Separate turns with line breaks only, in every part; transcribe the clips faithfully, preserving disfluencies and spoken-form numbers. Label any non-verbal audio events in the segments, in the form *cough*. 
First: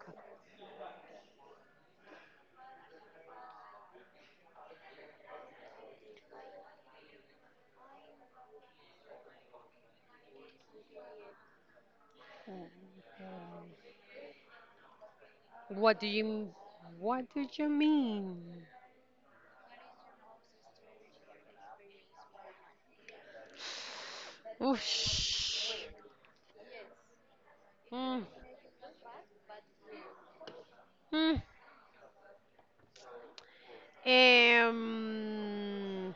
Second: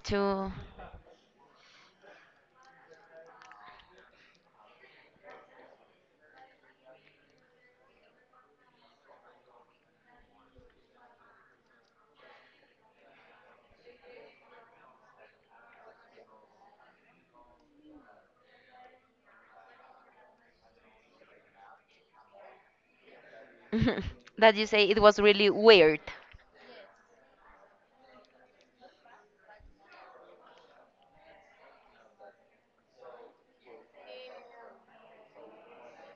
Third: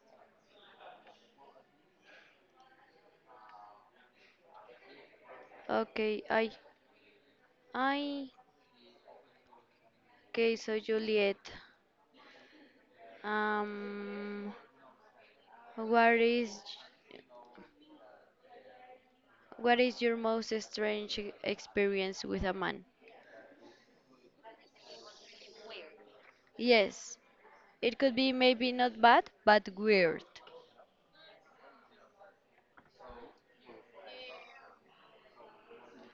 call.
to
Okay. I I okay, so Juliet. Um
What do
what
you
is
m- what do you mean?
what is your most strange e- experience with a man?
*laughs* that you say it was really
Oosh.
weird.
Yes. It could
Mm,
be maybe not bad, but weird.
mm. Um,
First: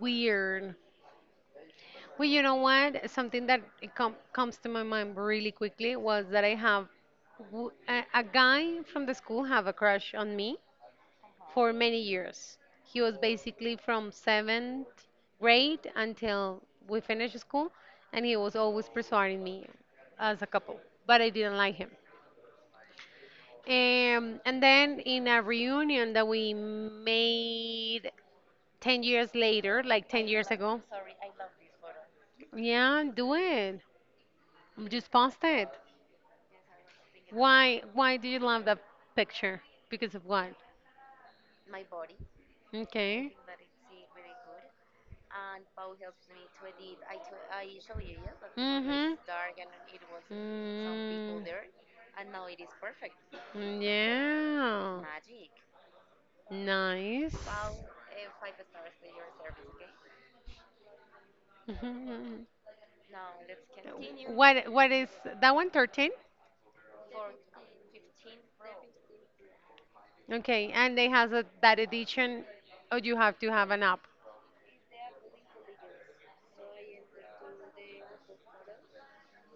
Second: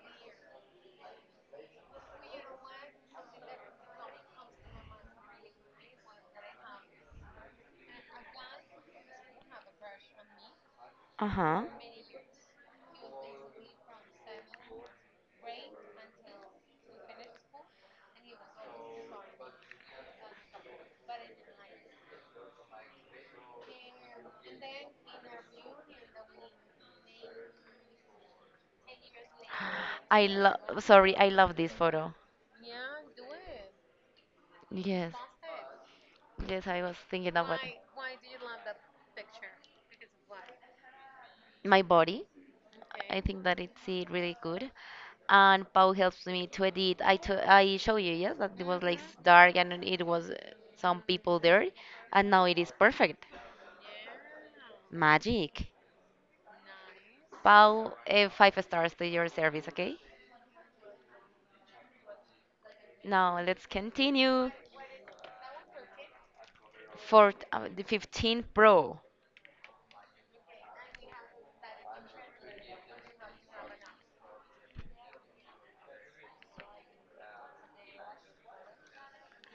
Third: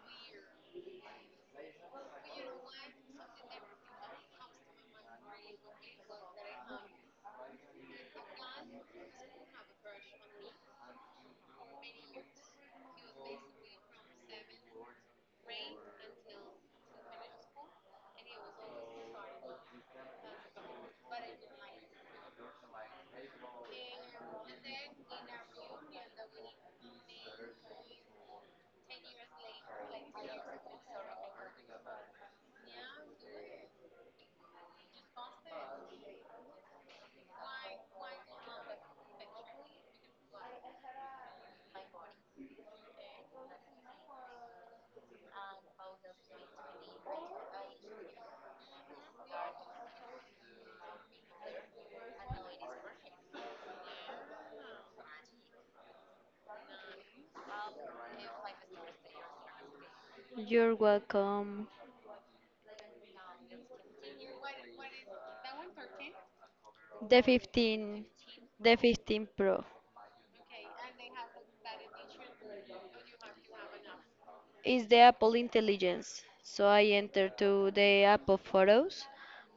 Weird. Well, you know what? Something that it com comes to my mind really quickly was that I have w- a, a guy from the school have a crush on me,
Uh-huh.
for many years. He was basically from seventh grade until we finished school, and he was always persuading me as a couple, but I didn't like him. Um, and then in a reunion that we made ten years later, like
I
ten years
love
ago,
Sorry, I love this photo.
yeah, do it. Just
Yes.
post it.
Yes, I was thinking about it.
Why, why do you love that picture? Because of what?
My body. I, Okay.
Okay.
think that it's uh, really good. And Pau helps me to edit. I to I show
Show
you,
you.
yes, that it was like,
Mm-hmm.
Mm-hmm, s- dark, and it was uh, some people
Mm,
there, and now it is perfect.
it's yeah.
Magic.
Nice.
Pau, uh, five stars to your service, okay?
You're welcome.
*laughs* Mhm.
Now let's continue.
What what is that one? thirteen?
The
Fourth, uh, the
fifteen
fifteen
the
Pro.
fifteen Pro
Okay, and they has a, that edition. Oh, you have to have an app.
is the Apple intelligence. So I enter to the Apple photos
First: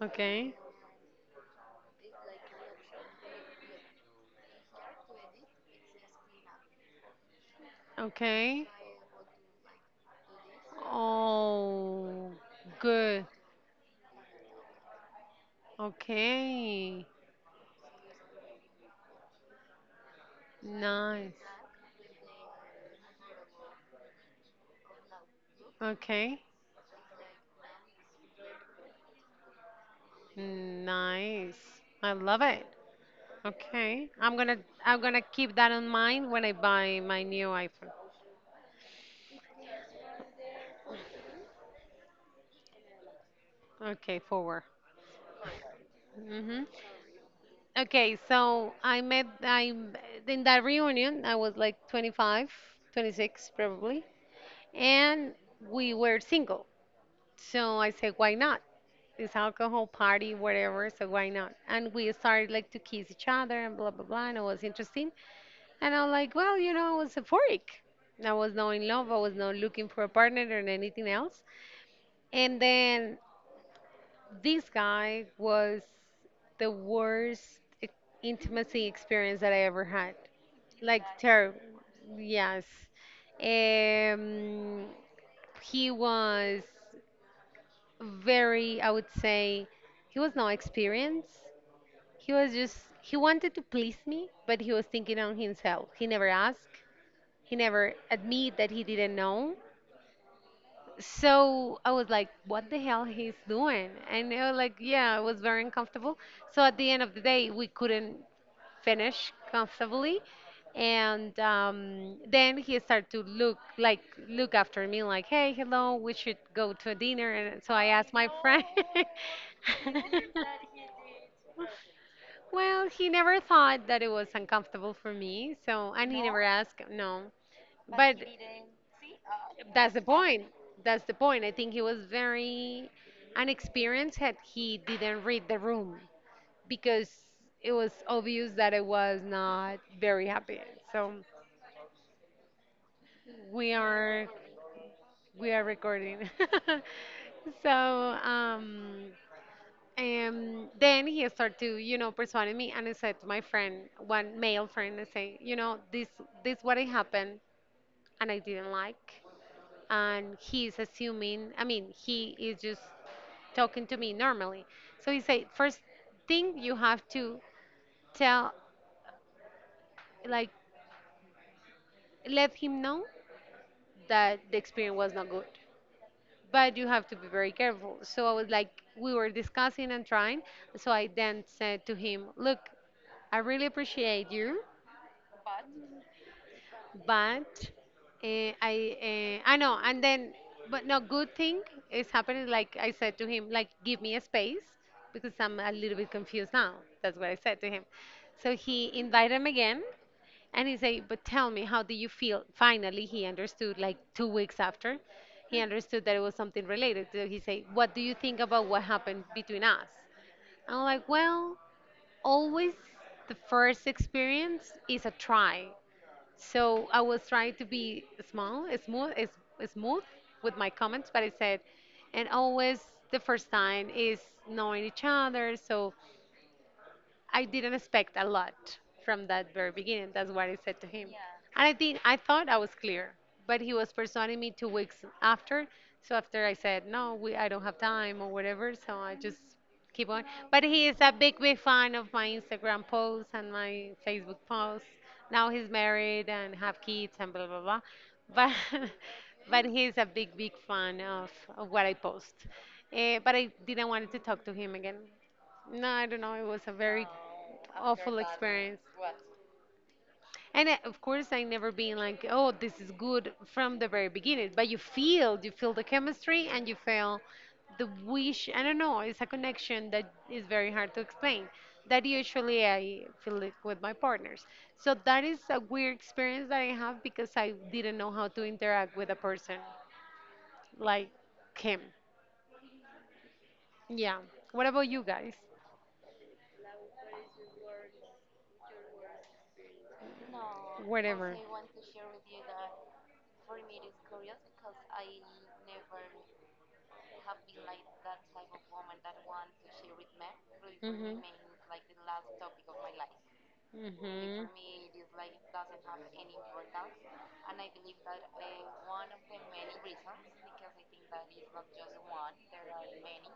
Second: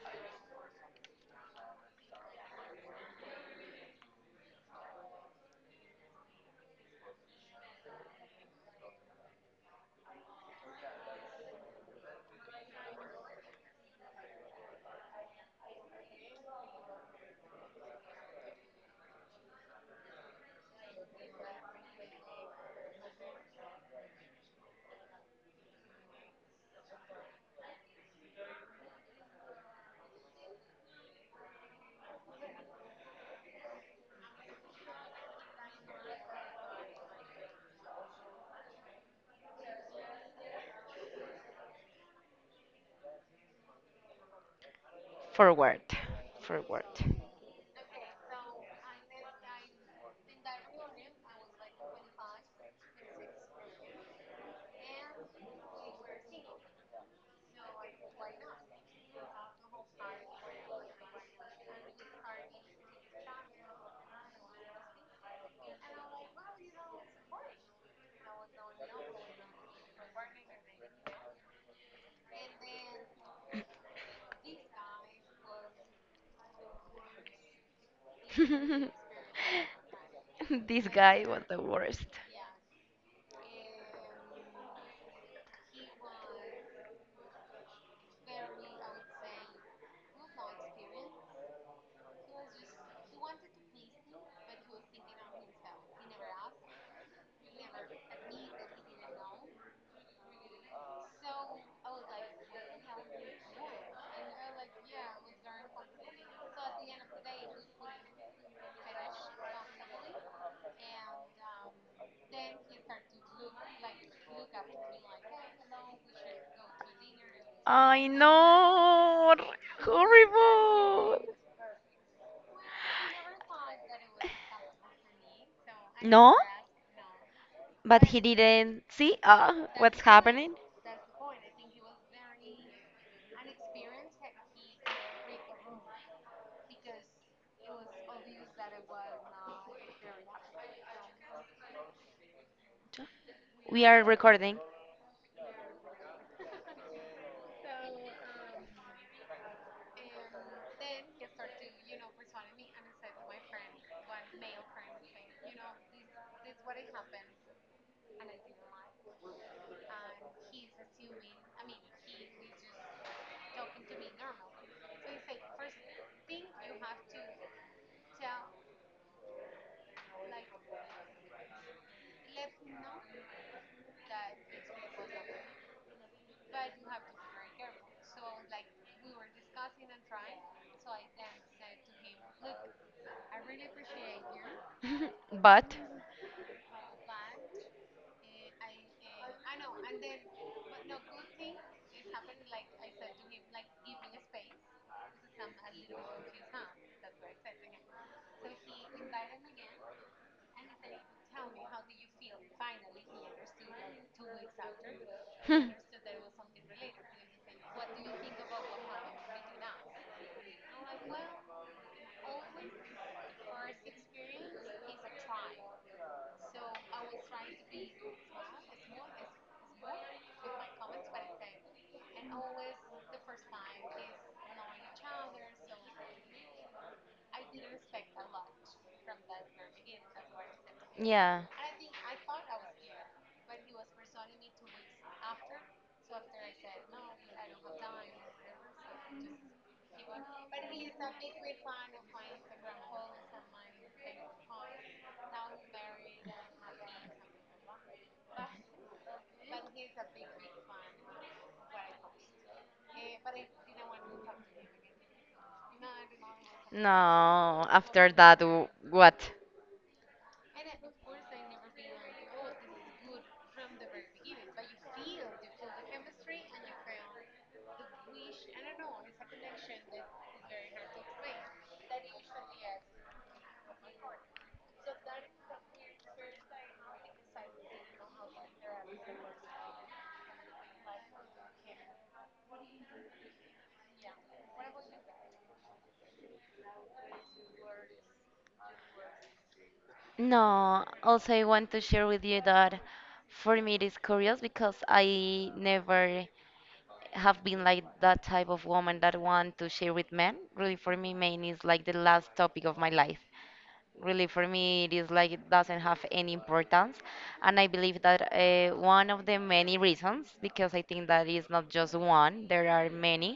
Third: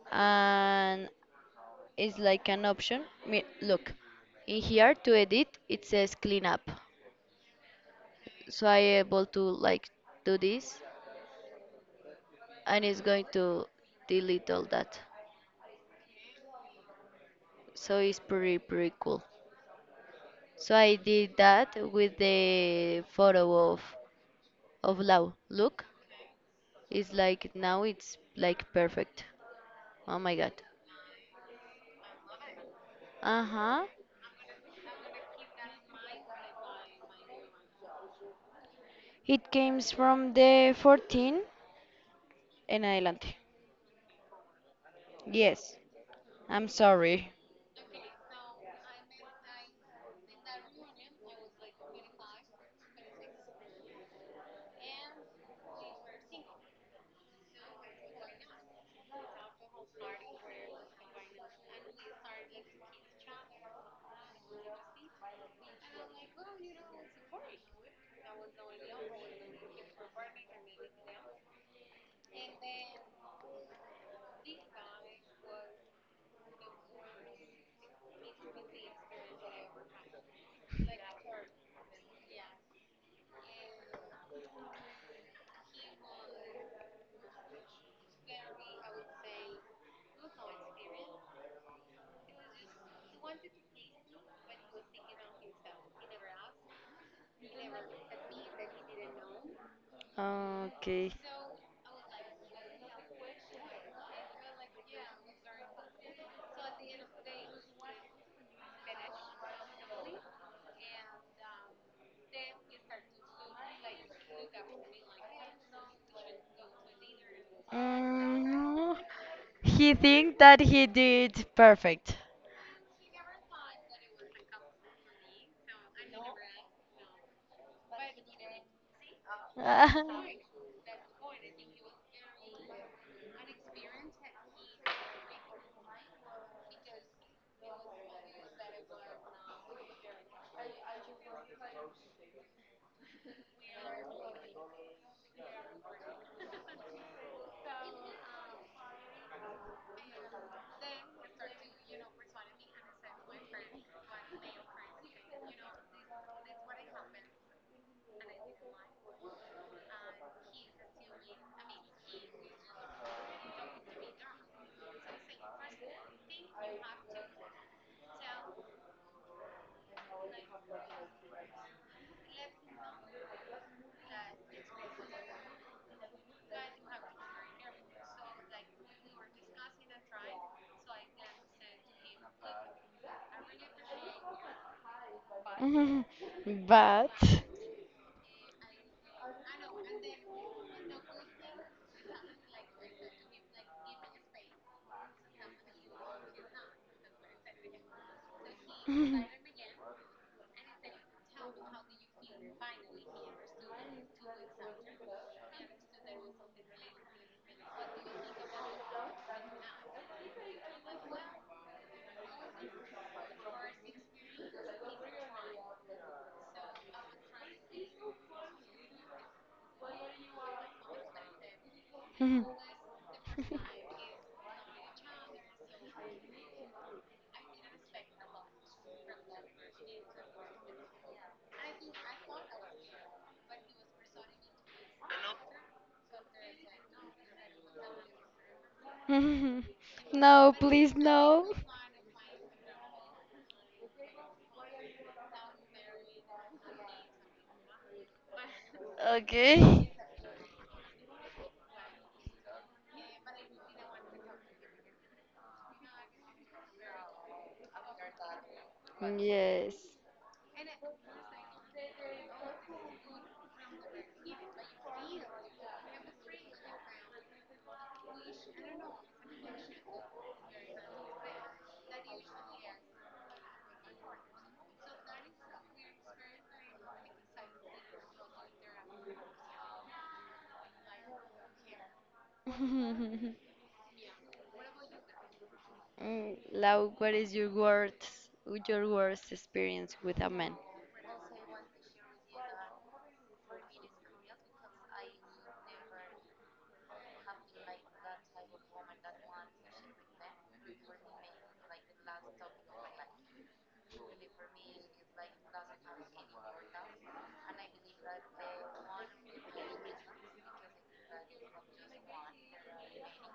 Okay.
and is like an option. Me- Look, in here to edit, it says clean up. So
Okay.
I able to like do this,
Oh,
and it's
good.
going to delete all that.
Okay.
So it's pretty pretty cool. So I
Nice.
did that with the photo of of Lau. Look,
Okay.
it's like now it's like perfect. Oh my god.
Nice. I love it.
Uh-huh.
Okay. I'm gonna I'm gonna keep that in mind when I buy my new iPhone.
It came from the fourteen. En adelante.
Okay, forward.
Yes,
Forward.
Mm-hmm.
I'm
Forward.
sorry.
Okay, so I met I in that reunion I was like twenty-five, twenty-six probably, and we were single. So I said, why not? It's alcohol party, whatever. So why not? And we started like to kiss each other and blah blah blah, and it was interesting. And I'm like, well, you know, I was euphoric. I was not in love. I was not looking for a partner or anything else. And then this guy was the worst e- intimacy experience that
*laughs*
I ever had.
This
Like
guy was
terrible.
the worst.
Yes. Um, he was very, I would say, he was no experienced. He was just, he wanted to please me, but he was thinking on himself. He never asked. He never admit that he didn't know.
Okay.
So I was like, what the hell he's doing? And I was like, yeah, it was very uncomfortable. So at the end of the day, we couldn't finish comfortably. And um, then he started to look like look after me like, hey, hello, we should go to a dinner. And so I
I
asked my friend.
Mm,
know.
he
*laughs*
think that he
Horrible.
did perfect.
Well, he never thought that it was uncomfortable for me, so and he
No,
never asked, no.
but
But
he didn't see uh,
that's the
what's
point.
happening.
That's the point. I think he was very unexperienced had he didn't read the room because it was obvious that I was not very happy. So we
We are
are
recording.
we are recording. *laughs* so um and then he started to, you know, persuading me, and I said to my friend, one male friend, I say, you know, this this what it happened, and I didn't like, and he's assuming, I mean, he is just talking to me normally. So he said, first thing you have to tell, like, let him know that the experience was not good, but you have to be very careful. So I was like, we were discussing and trying. So I then
*laughs*
said to him, look, I really appreciate you,
*laughs* But...
*laughs* But
but uh, I uh, I know. And then, but no, good thing is happening. Like I said to him, like give me a space because I'm a little bit confused now. That's what I said to him. So he invited him again, and he say, but tell me, how do you feel? Finally, he understood like two weeks after. He understood that it was something related. So he say, what do you think about what happened between us? I'm like, well, always the first experience is a try. So I was trying to be small, smooth, is- smooth with my comments, but I said, and
Mhm.
always the first time is knowing each other. So I didn't expect a lot from that very beginning. That's what I said to him.
Yeah,
And I think I thought I was clear, but he was pursuing me two weeks after. So after I said no, we I don't have time or whatever. So I just
Mhm.
keep on.
No,
But he is
please,
a big
no.
big fan of my Instagram posts and my Facebook posts. Now he's married and have kids and blah blah blah. But *laughs* but
Okay.
he's a big big fan of, of what I post. Eh, but I didn't want to talk to him again, no, I don't know. It was a very
no, after
awful
that, w-
experience.
what?
Yes.
And I, of course, I never been like, oh, this is good from the very beginning. But you feel, you feel the chemistry and you feel the wish. I don't know. It's a connection that is very hard to explain. That usually I feel it with my partners. So that is a weird experience that I have because I didn't know how to interact with a person like him.
*laughs*
Yeah. What about you guys?
Mm, Lau, what is your worst, your worst experience with a man?
No, also
Whatever.
I want to share with you that for me it is curious because I never have been like that type of woman that want to share with men. Really, for me, men is like the last topic of my life. Really, for
Mhm. For.
me, it is like it doesn't have any importance. And I believe that uh, one of the many reasons, because I think that is not just one, there are many,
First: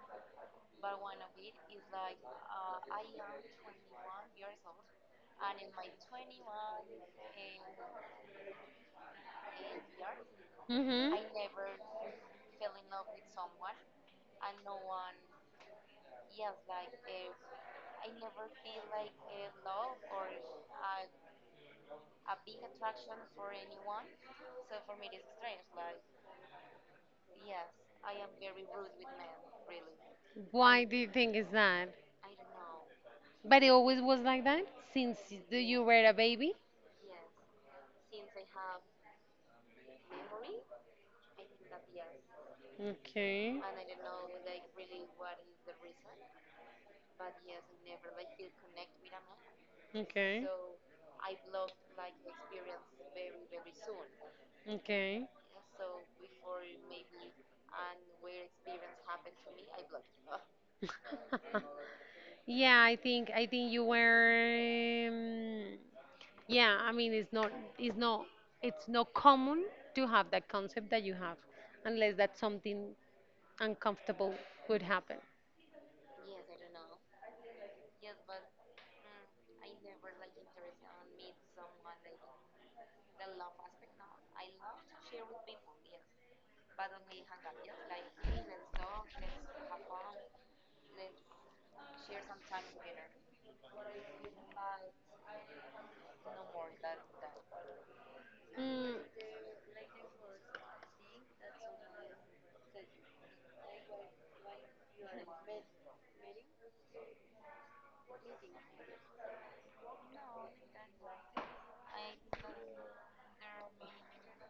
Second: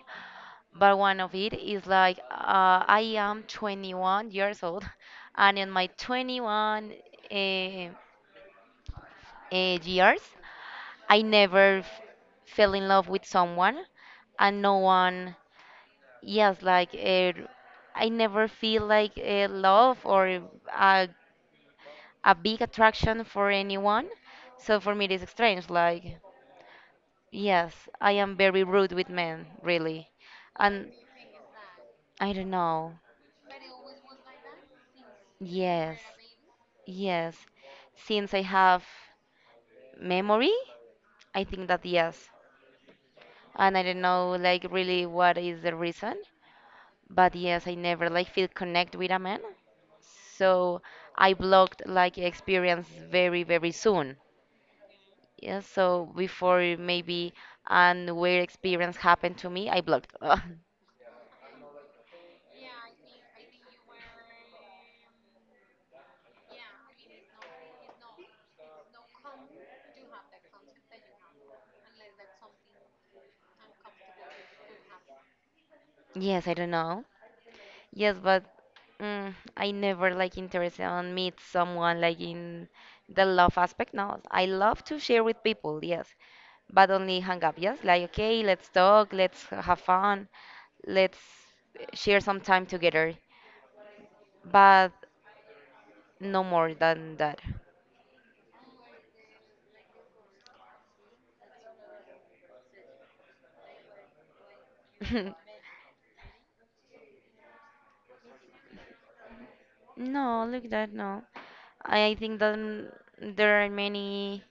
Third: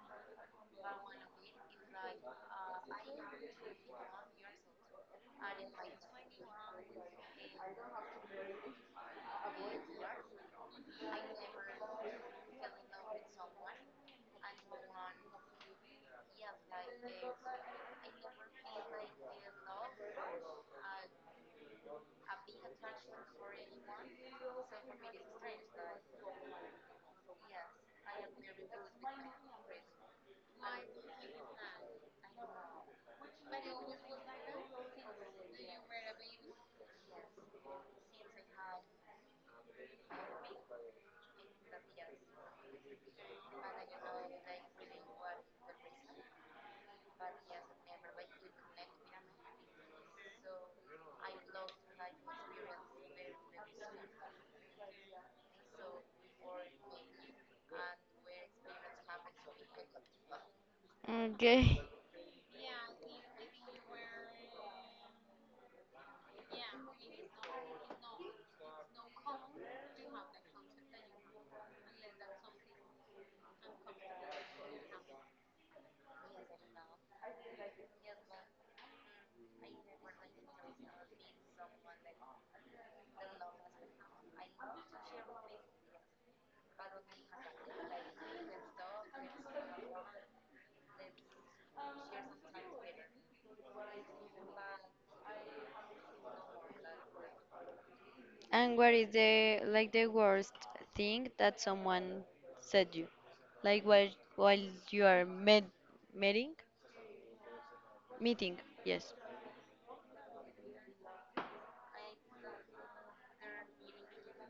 but one of it is like, uh, I am twenty-one years old. *laughs* And in my twenty-one uh, uh, years,
Mhm.
I never f- fell in love with someone and no one. Yes, like, uh, I never feel like uh, love or uh, a big attraction for anyone. So for me, it is strange. Like, yes, I am very rude with men, really.
it. Why
And
do you think is that?
I don't know.
But it always was like that since y- the- you
Yes,
were a baby.
yes. Since I have memory, I think that yes.
Okay. And
And I don't know, like, really what is the reason. But yes, I never like feel connect with a man.
okay.
So I blocked like experience very, very soon.
Okay.
Yeah, so before maybe an weird experience happened to me, I blocked.
*laughs*
Okay.
Yeah, I think I think you were um, yeah, I mean, it's not it's not it's not common to have that concept that you have unless that something uncomfortable would happen.
*laughs* Yes, I don't know. Yes, but mm, I never like interested on meet someone like in the love aspect. No, I love to share with people. Yes, but only hang up. Yes, like, okay, let's talk, let's have fun, let's share some time together. But no more than that.
And what
Mm,
is the like the worst thing that someone said you? Like while while you are med
*laughs*
meeting? Meeting, yes.
No, look that, no. I think that mm, there are many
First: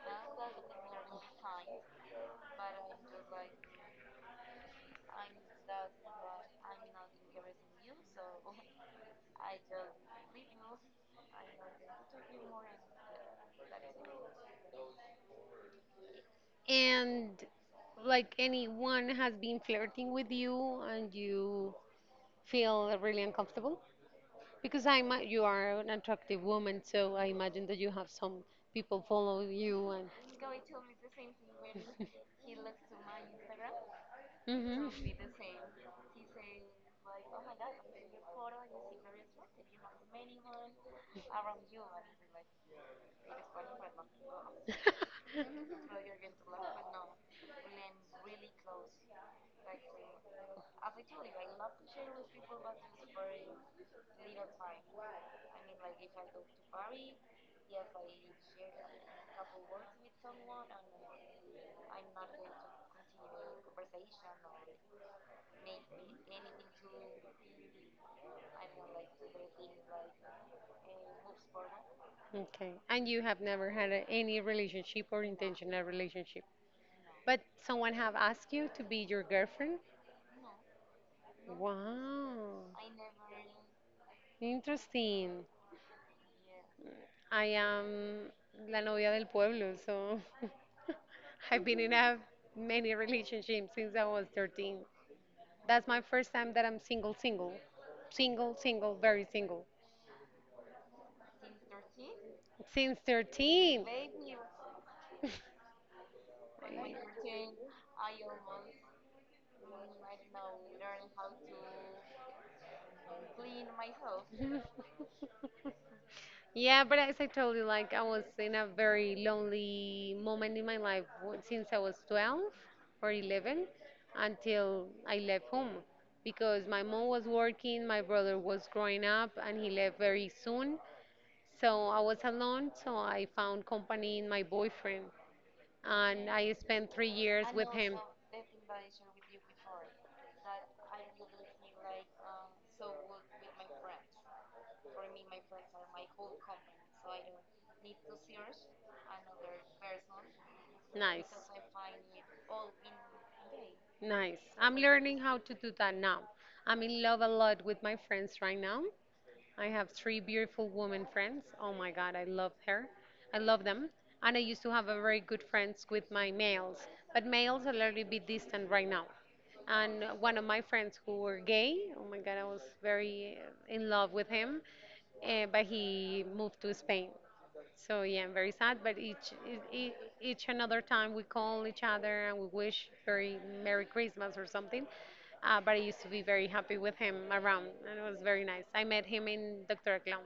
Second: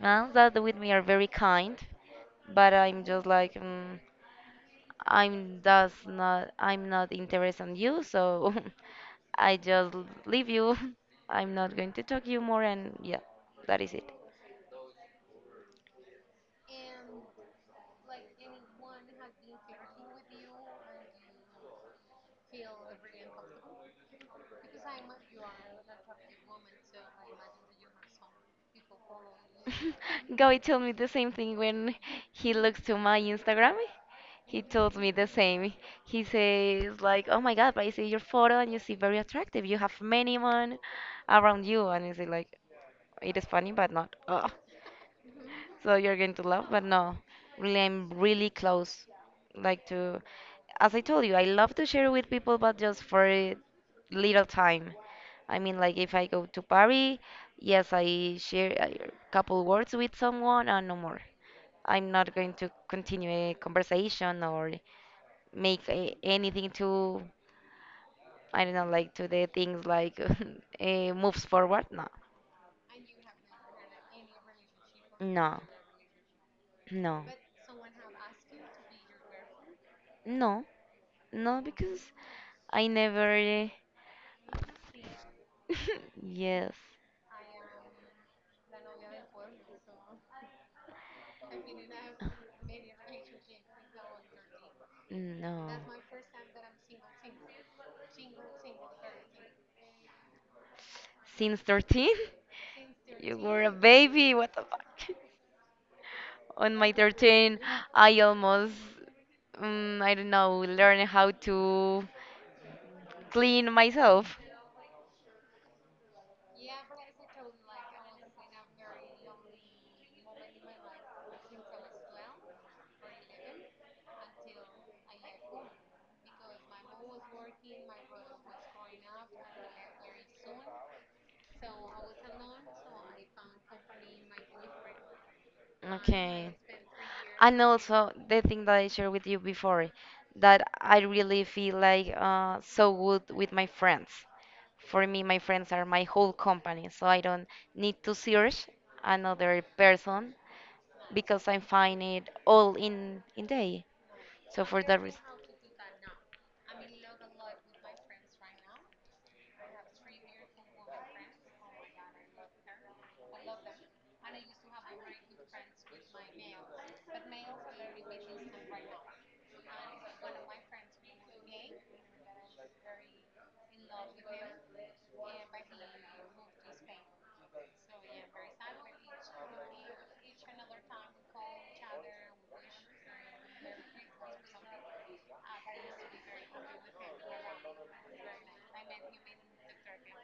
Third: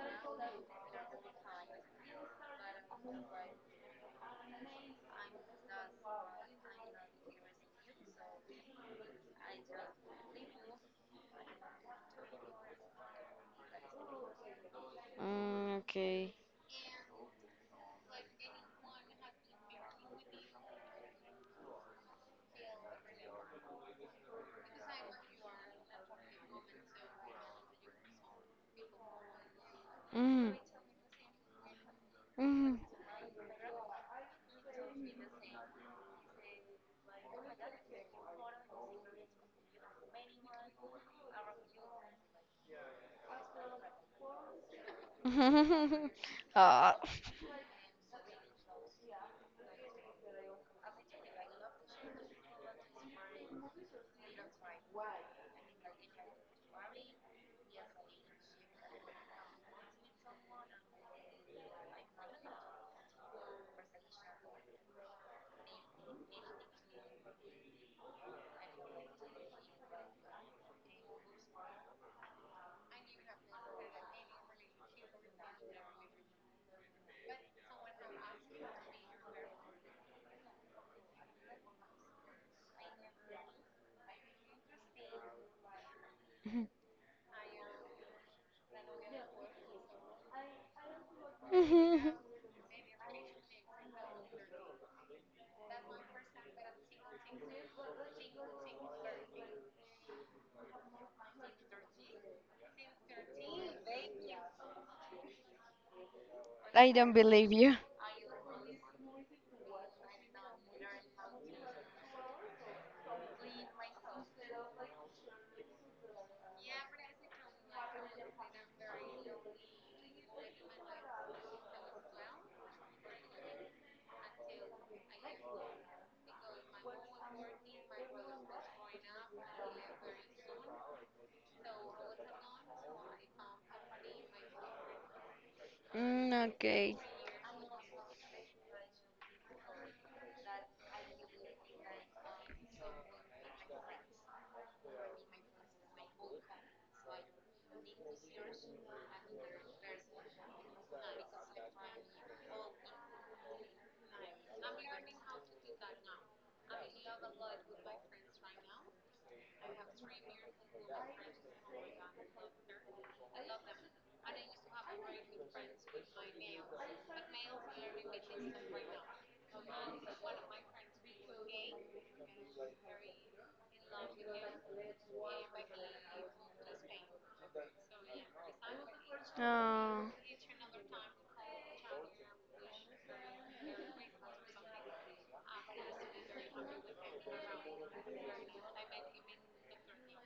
men that with me are very kind, but I'm just like, mm, I'm does not, I'm not interested in you, so *laughs* I just leave you. *laughs* I'm not going to talk you more, and yeah, that is it.
Mm, okay.
and like anyone has been flirting with you and you feel really uncomfortable because I ima- you are an attractive woman, so I imagine that you have some people follow you
You.
and.
*laughs*
Mm.
Guy told me the same thing when he
Mm.
looks to my Instagram. He
Mhm.
told me the same. He says like, "Oh my God, but I see your photo and you seem very attractive. You have many men around you." And I say like, "It is funny, but not." Ugh.
*laughs*
So
*laughs*
you're going to love, but
Ah.
no, really, I'm really close. Like to, as I told you, I love to share with people, but just for a little time. I mean, like if I go to Paris, yes, I share a couple words with someone and no more. I'm not going to continue a conversation or make a, anything to, I don't know, like to the things like *laughs* uh, moves forward. No,
Okay. And you have never had a, any relationship or intentional relationship.
no, no,
But someone have asked you to be your girlfriend?
no. No, because I
Wow.
never.
Interesting.
*laughs*
*laughs*
Yes.
I am la novia del pueblo, so *laughs* I've been in a many relationships since I was thirteen.
No.
That's my first time that I'm single, single. Single, single, very single.
Since thirteen?
Since
You were a
thirteen.
baby. What the fuck? On my
I don't believe
thirteen,
you.
I almost, um, I don't know, learned how to clean myself.
Yeah, but as I told you, like I was in a very lonely moment in my life w- since I was twelve or eleven until I left home because my mom was working, my brother was growing up, and he left very soon. So I was alone, so I found company in my boyfriend, and
Mm,
I
Okay.
spent
okay.
three years
And
with him.
also the thing that I shared with you before, that I really feel like uh, so good with my friends. For me, my friends are my whole company, so I don't need to search another person
Nice.
because I find it all in in day.
Nice.
So
I'm
for that
learning
reason,
how to do that now. I'm in love a lot with my friends right now. I have three
I
beautiful women friends.
have
Oh
very
my God, I love her. I love them. And I used to have a very good
good friends
friends
with
with
my
my
males,
males, but
but males
males are a
are a
little
little
bit distant
distant
right
right now.
now. And
One
one of
of my
my friends who were gay, oh my God, I was very in love with him, eh, but he moved to Spain. So
Spanish.
yeah, I'm very sad. But each each,
Oh.
each another time we call each other and we wish very Merry Christmas or something. Uh, but I used to be very happy with him around, and it was very nice. I met him in doctor Clown.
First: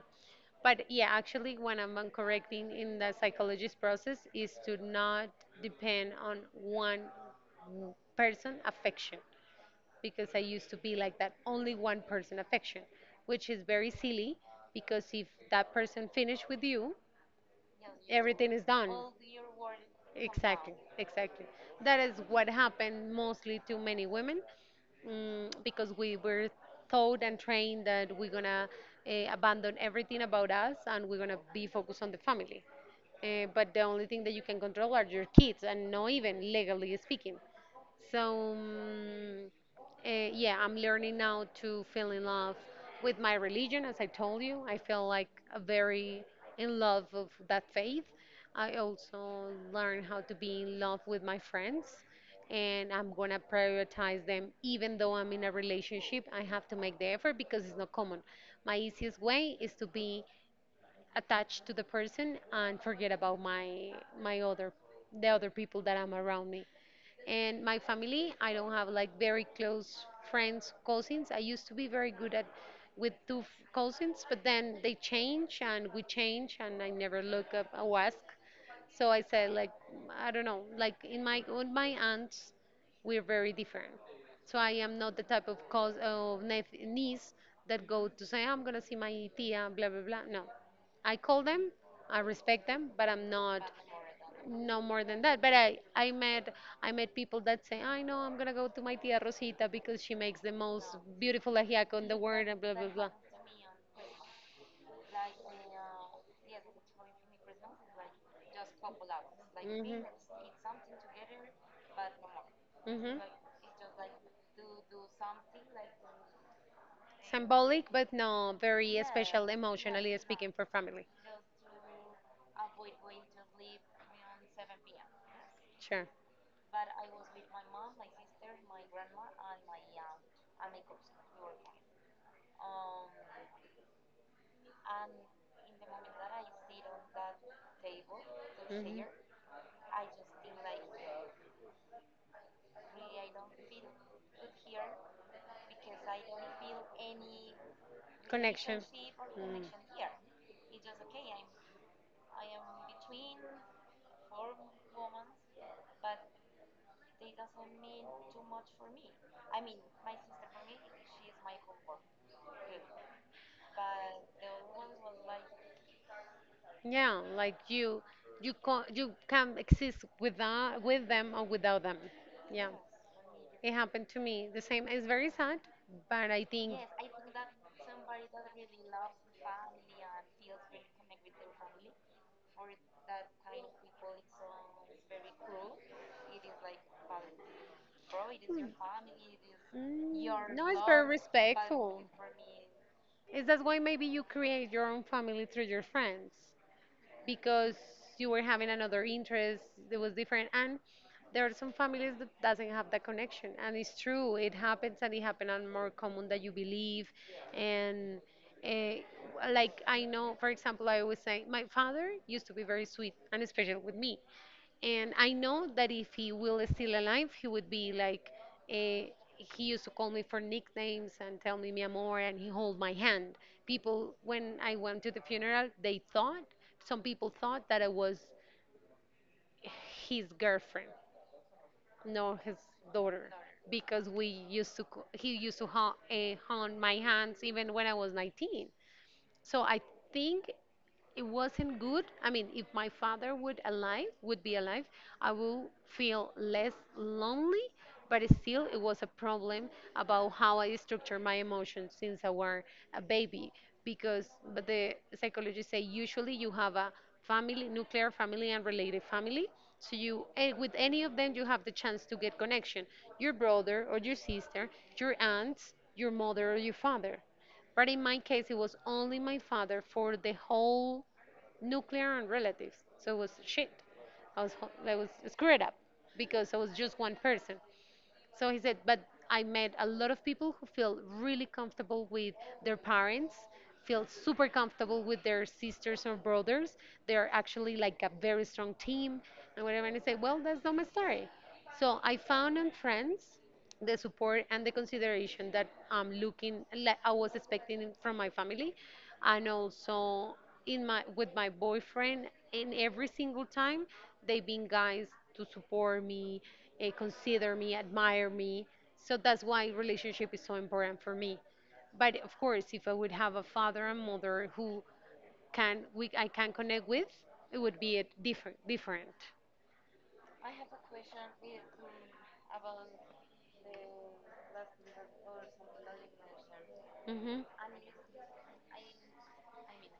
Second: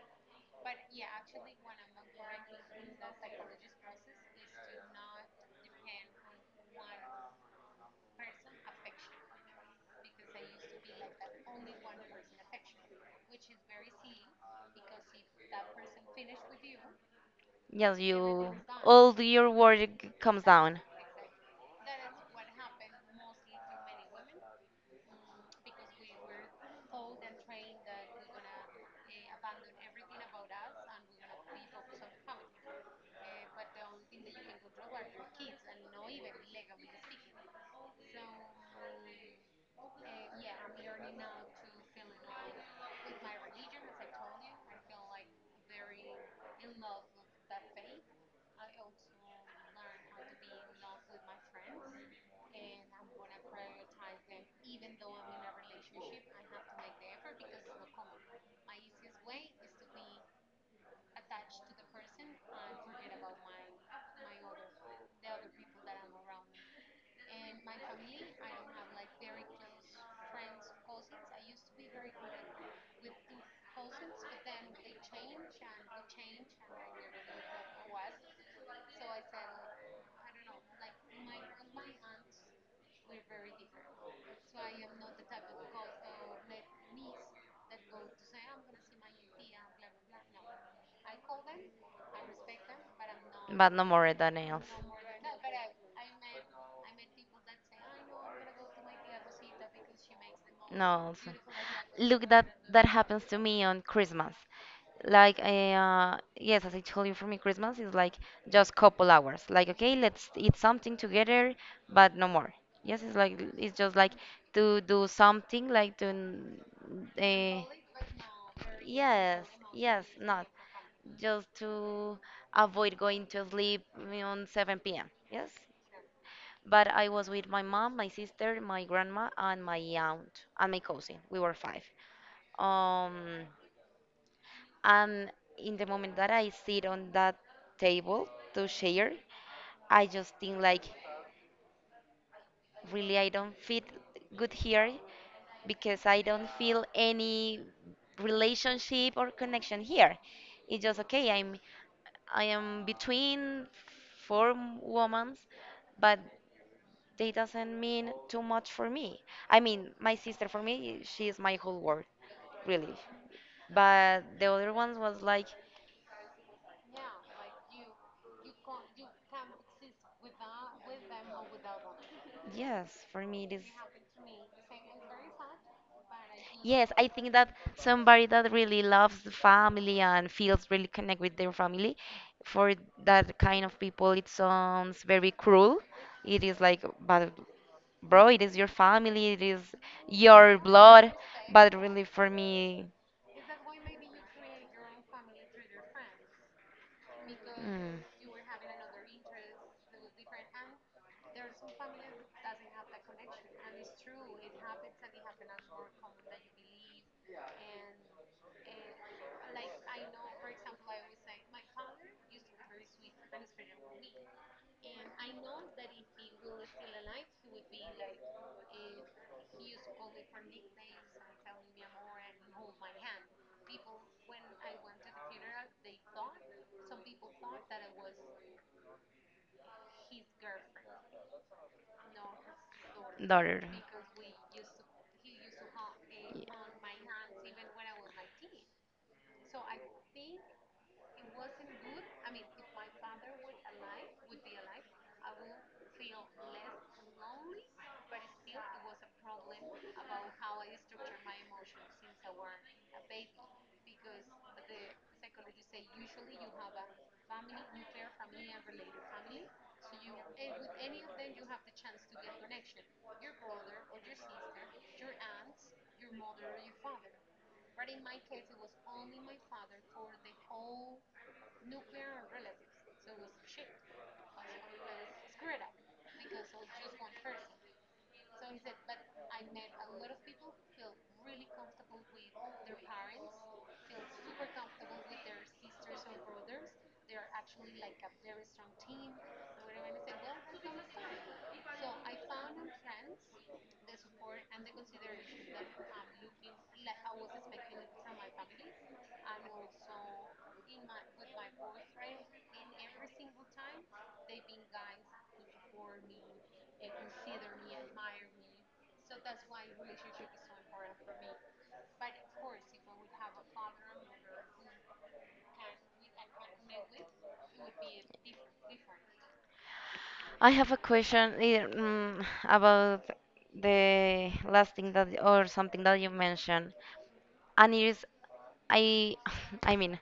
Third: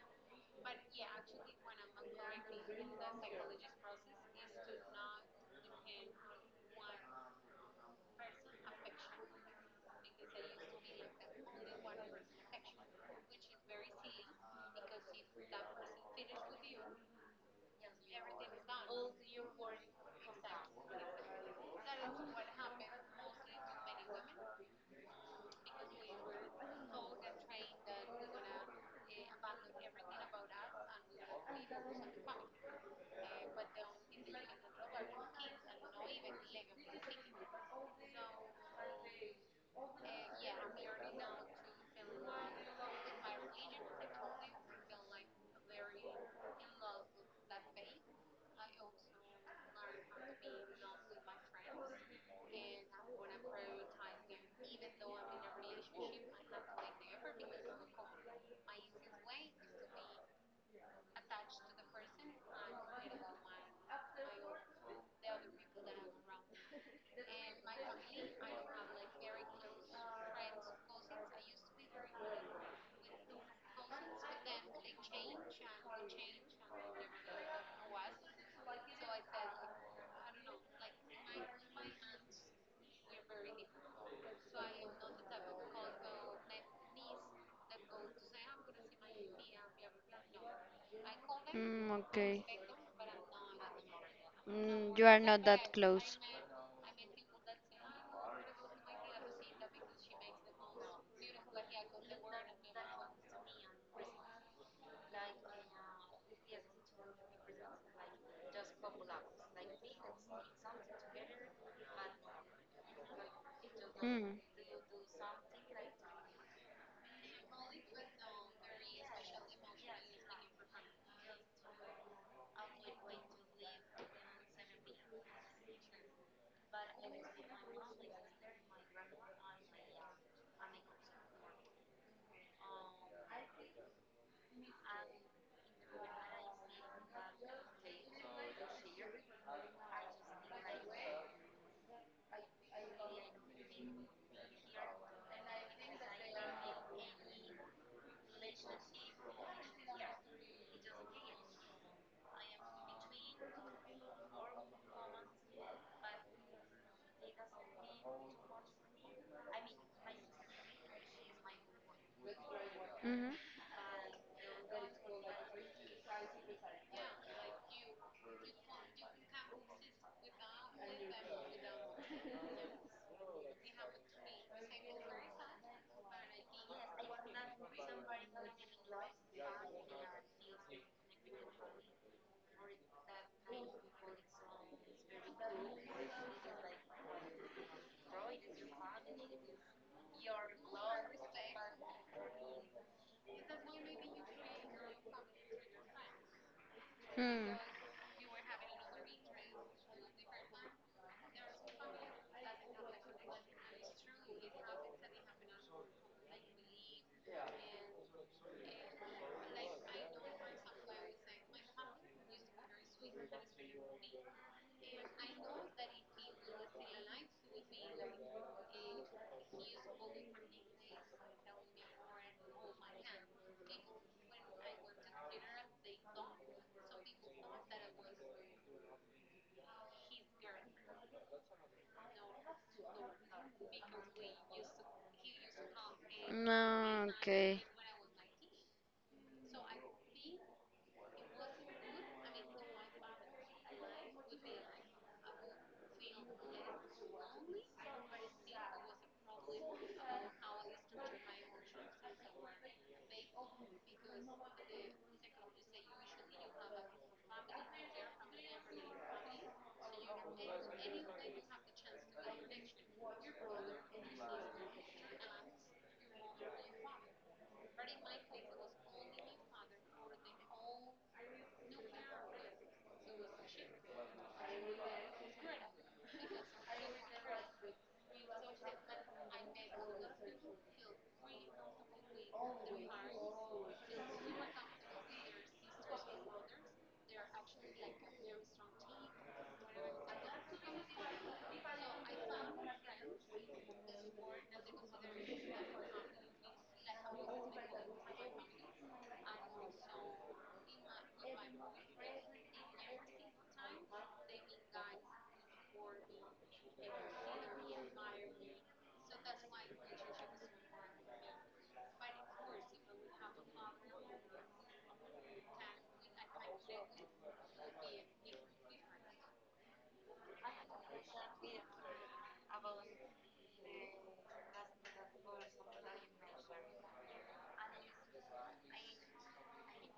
But yeah, actually, when I'm on correcting in the psychologist process is to not depend on one person affection because I used to be like that, only one person affection, which is very silly because if that person finish with you,
yes,
everything
you,
is done.
all your work comes
Exactly,
down.
exactly, that is what happened mostly to many women, mm, because we were taught and trained that we're gonna uh, abandon everything about us, and we're gonna be focused on the family. Uh, but the only thing that you can control are your kids, and not even legally speaking. So, mm, eh, yeah, I'm learning now to feel in love with my religion, as I told you. I feel like a very in love of that faith. I also learn how to be in love with my friends, and I'm gonna prioritize them even though I'm in a relationship. I have to make the effort because it's not common. My easiest way is to be
Attached
attached to
to
the
the person,
person and forget
and about
about
my
my
my
my other the
the
other
other
people
people that
that
are
I'm
around,
around me.
and
And
my
my
family.
family,
I
I
don't
don't have
have like
like
very
very
close
close
friends,
friends, cousins.
cousins.
I
I
used
used
to
to be
be
very
very
good
good at
with the
with two f-
cousins,
cousins,
but
but
then
then they
they and
change and we
we change.
change, and I never look up or ask. So I said like I don't know, like in my with my aunts, we're very different. So I am not the type of cause of nep- niece that go to say I'm gonna see my tia, blah blah blah. No, I call them,
Mm,
I
okay.
respect them, but I'm not
But no more than else.
no
Mm,
more
you are
than that.
not
But
that
I I
close.
met I met people that say I know I'm gonna go to my tia Rosita because she makes the most
No, it's-
beautiful ajiaco in the
look, that
world and blah
that
blah blah.
happens to me on Christmas. Like, eh, uh, yes, as I told you, for me, Christmas is like just couple hours. Like, okay,
Hmm.
let's eat something together, but no more. Yes, it's
Hmm.
like it's just like to do something, like to. Uh,
Symbolic but no very
Yes,
special
yes,
emotionally
not
speaking for family.
just to avoid going to sleep on seven p m. Yes,
Sure.
but I was with my mom, my sister, my grandma, and my aunt and my cousin. We were five. Um, and in the moment that I sit on that table to
Hmm.
share, I just think like, really, I don't fit good here because I don't feel any
Connection.
relationship or
Mm.
connection here. It's just okay. I'm I am between four women, but They doesn't mean too much for me. I mean, my sister for me, she is my whole world, really.
Mm. Mhm.
But the other ones was like,
Yeah, like you, you can you can exist without with them or without them. Yeah,
yes, for me it is.
it happened to me. The same. It's very sad, but I think.
Yes, I think that somebody that really loves the family and feels really connect with their family, for that kind of people, it sounds very cruel. It is like, but bro, it is your family, it is
Mm,
your
no, it's very
blood. But
respectful.
really, for me.
Is that why maybe you create your own family through your friends?
Hmm.
Because
Mm.
you were having another interest, it was different, and there are some families that doesn't have that connection, and it's true, it happens, and it happens and more common than you believe. And uh, like, I know, for example, I always say my father used to be very sweet and especially with me, and I know that if he will still alive, he would be like, uh, he used to call me for nicknames and tell me mi amor, and he hold my hand. People, when I went to the funeral, they thought, some people thought that I was his girlfriend, no, his daughter,
Daughter. Yeah.
because we used to, co- he used to ha- uh, hold my
No,
hands
okay.
even when I was nineteen. So I think it wasn't good. I mean, if my father would alive would be alive, I will feel less lonely. But it still, it was a problem about how I structure my emotions since I were a baby. Because, but the psychologists say usually you have a family, nuclear family, and related family. So you, eh, with any of them, you have the chance to get connection. Your brother or your sister, your aunt, your mother or your father. But in my case, it was only my father for the whole nuclear and relatives. So it was shit. I was ho- I was screwed up because I was just one person. So he said, but I met a lot of people who feel really comfortable with their parents, feel super comfortable with their sisters or brothers. They're actually like a very strong team and whatever. And I say, well, that's not my story. So I found on friends the support and the consideration that I'm looking like I was expecting from my family, and also in my with my boyfriend, and every single time they've been guys to support me, eh, consider me, admire me. So that's why relationship is so important for me. But of course, if I would have a father and mother who can we I can connect with, it would be a different different.
I have a question eh, mm, about the last thing that or something that you mentioned.
Hmm,
And it is, I *laughs* I mean,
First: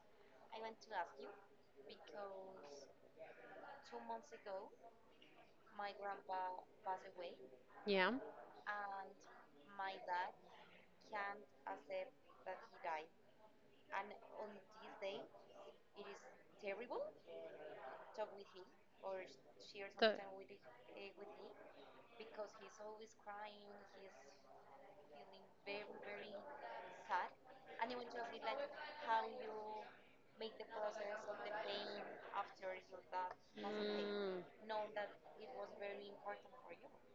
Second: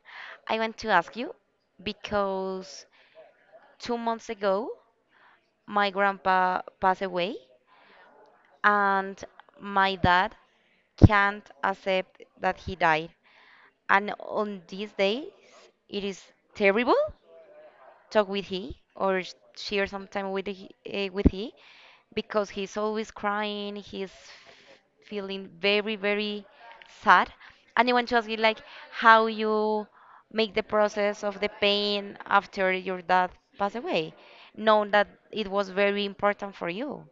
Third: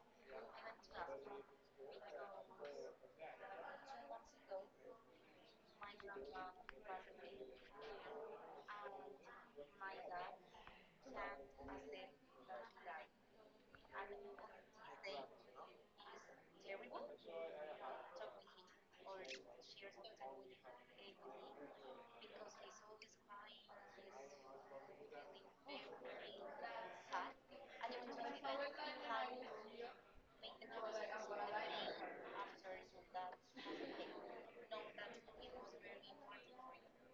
I want to ask you because two months ago my grandpa passed away,
yeah,
and my dad can't accept that he died. And on these days, it is terrible talk with he or sh- share some
so.
time with he, uh, with he because he's always crying. He's feeling very, very sad. And I want to ask you like how you make the process of the pain after your dad passed away,
Mm,
knowing that it was very important for you.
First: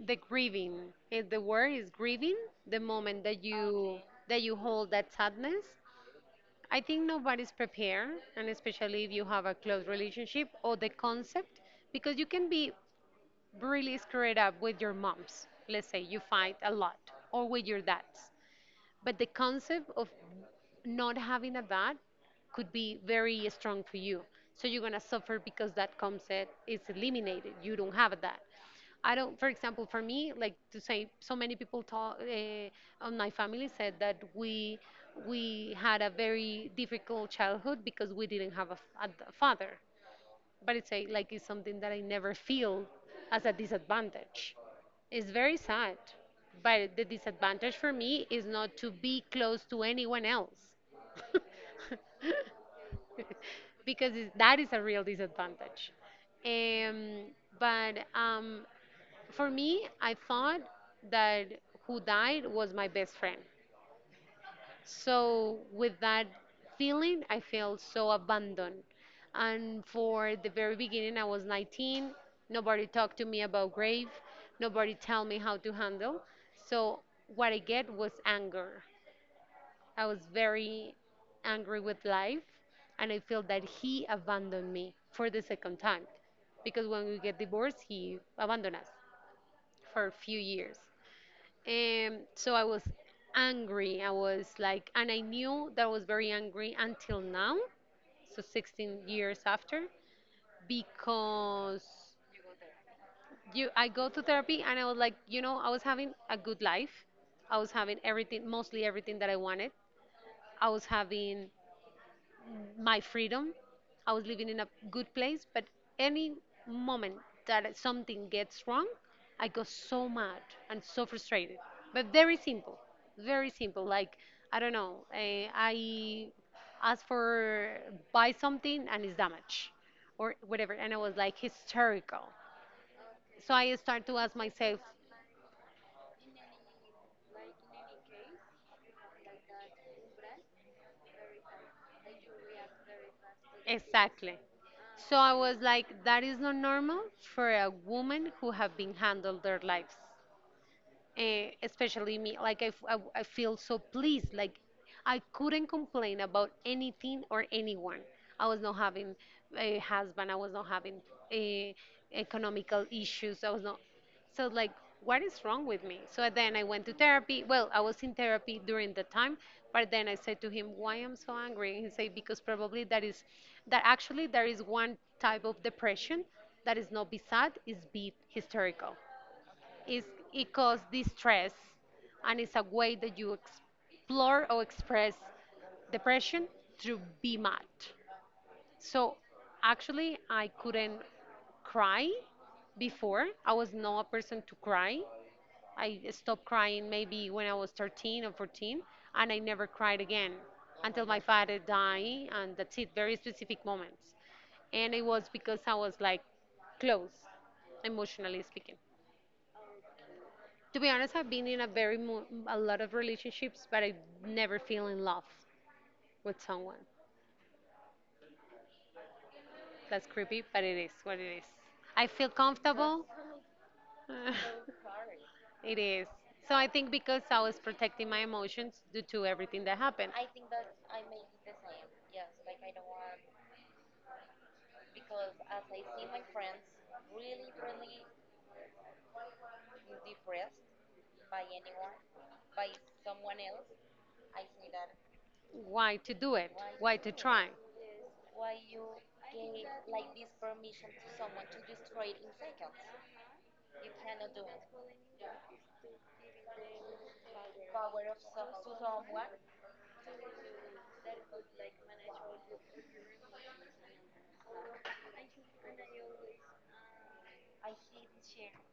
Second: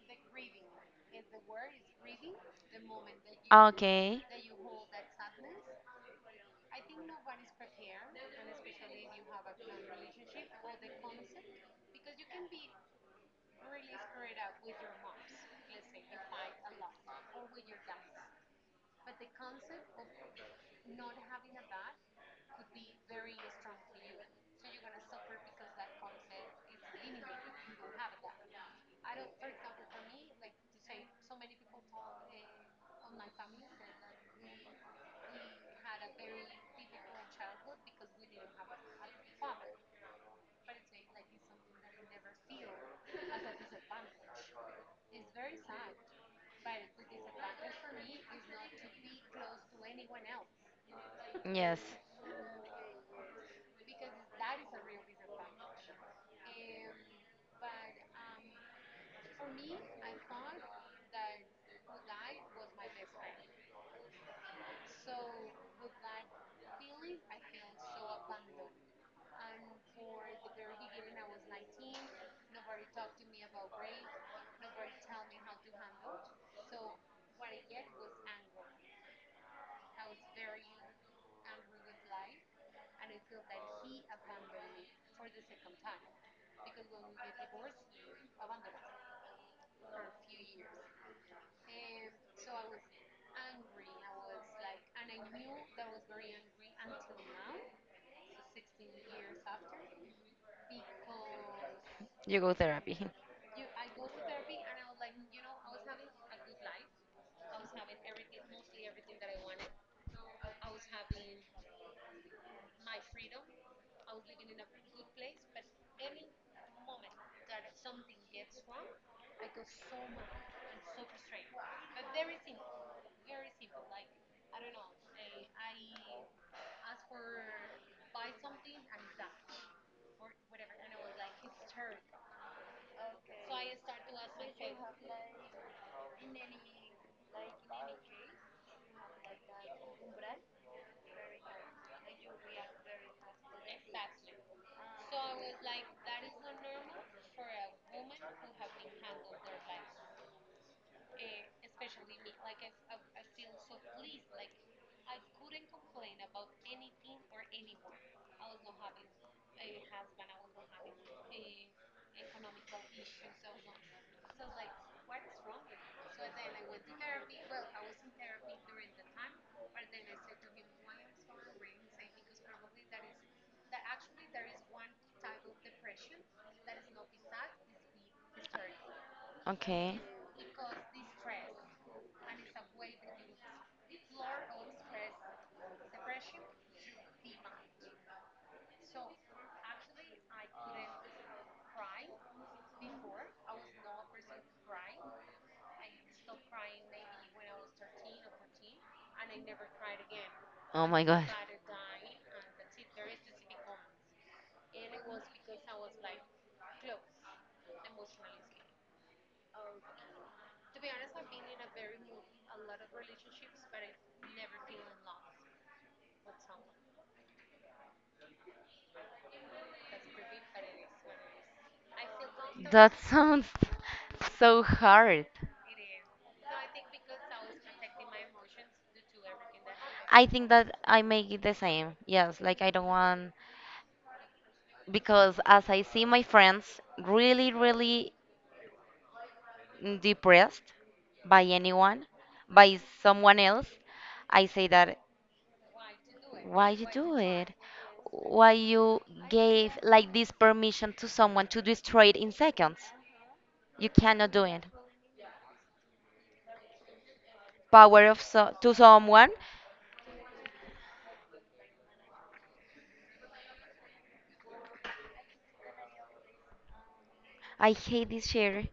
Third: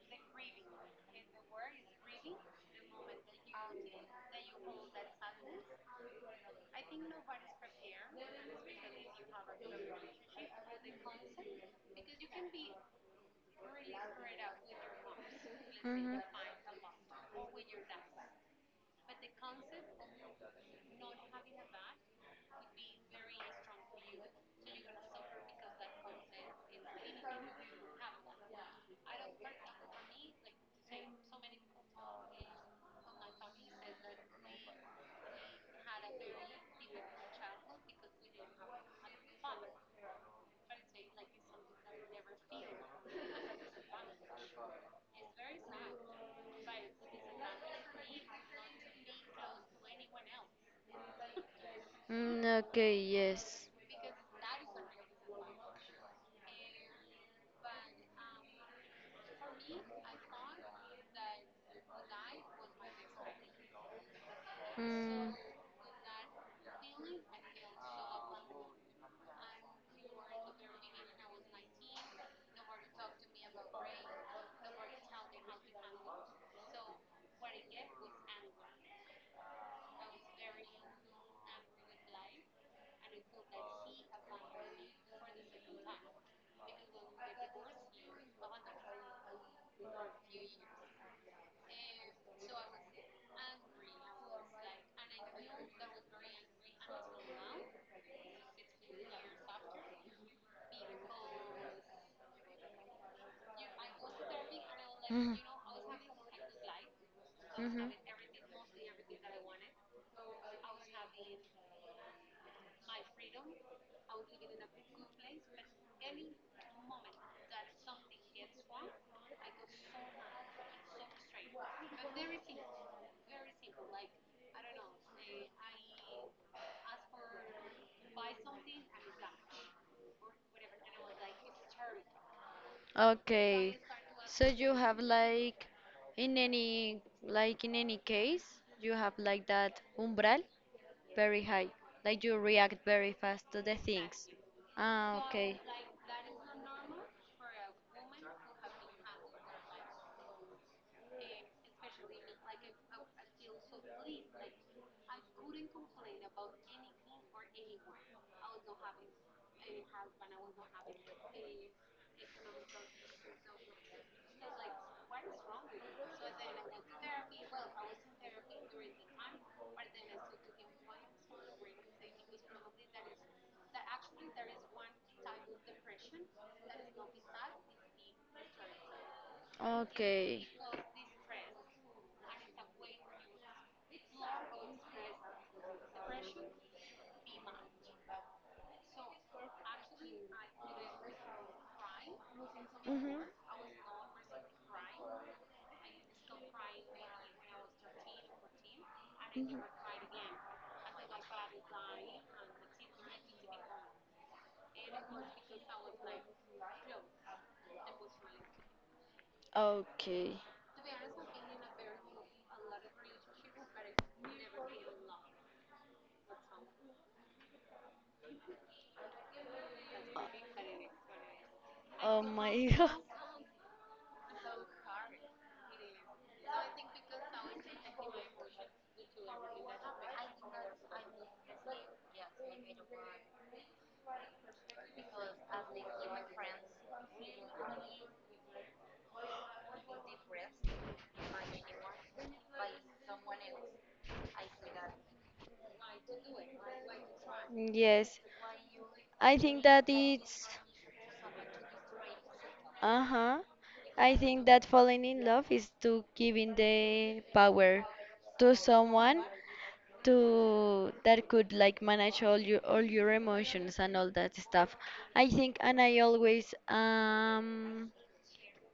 the grieving. Eh, the word is grieving. The moment that you
Okay.
that you hold that sadness. I think nobody's prepared, and especially if you have a close relationship or the concept, because you can be really screwed up with your moms. Let's say you
Mhm.
fight a lot, or with your dads. But the concept of not having a dad could be very strong for you. So you're gonna suffer because that concept is eliminated. You don't have a dad. I don't, for example, for me, like to say, so many people talk uh, on my family said that we we had a very difficult childhood because we didn't have a, f- a d- father, but it's a, like, it's something that I never feel as a disadvantage. It's very sad, but the disadvantage for me is not to be close to anyone else.
Yes,
Mm, okay, yes.
*laughs* Because it- that is a real disadvantage. Um, but um, for me, I thought that who died was my best friend.
Mm.
So with that feeling, I felt so abandoned. And for the very beginning, I was nineteen. Nobody talked to me about grave. Nobody tell me how to handle. So what I get was anger. I was very angry with life, and I feel that he abandoned me for the second time. Because when we get divorced, he abandoned us for a few years. Um, so I was angry. I was like, and I knew that I was very angry until now, so sixteen years after, because
you go therapy. *laughs*
you, I go to therapy, and I was like,
Mhm.
you know, I was having a good life. I was
Mhm.
having everything, mostly everything that I wanted. I was having my freedom. I was living in a good place, but any moment that something gets wrong, I go so mad and so frustrated. But very simple, very simple. Like, I don't know, eh, I asked for buy something and it's damaged or whatever, and I was like hysterical. So I
Okay,
start to ask
so you
myself.
have like in any like in any case you have like that umbral very high, like you react very fast to the things.
Exactly. So
Ah,
I
okay.
was like, that is not normal for a woman who have been handled their lives. eh, especially me. Like I, f- I w- I feel so pleased. Like, I couldn't complain about anything or anyone. I was not having a husband. I was not having eh, economical issues. I was not. So like, what is wrong with me? So then I went to therapy. Well, I was in therapy during the time, but then I said to him, "Why I'm so angry?" And he said, "Because probably that is that actually there is one type of depression that is not be sad, is be hysterical."
Okay.
is
Okay.
it causes distress, and it's a way that you explore or express depression through be mad. So actually I couldn't cry
Mhm. Mhm.
before. I was not a person to cry. I stopped crying maybe when I was thirteen or fourteen, and I never cried again
Oh my
until my
God.
father died, and that's it, very specific moments. And it was because I was like close, emotionally speaking.
Okay.
To be honest, I've been in a very mo- a lot of relationships, but I never feel in love with someone. That's creepy, but it is what it is. I
Oh
feel
my *laughs* God.
That
comfortable.
sounds *laughs* so hard.
*laughs* It is. So I think because I was protecting my emotions due to everything that happened.
I think that I make it the same. Yes, like I don't want because as I see my friends really, really depressed by anyone, by someone else, I say that,
Why to do it?
why you
Why to
do it?
try?
Yes.
Why you
I think
gave
that
like this
it's.
permission to someone to destroy it in seconds?
Uh-huh.
You
I
cannot do
think that
it.
falling in love is to giving the power
Power of so
to
to
someone
someone.
to that could like manage all your all your emotions and all that stuff. I think and I always
I
um
hate this chair.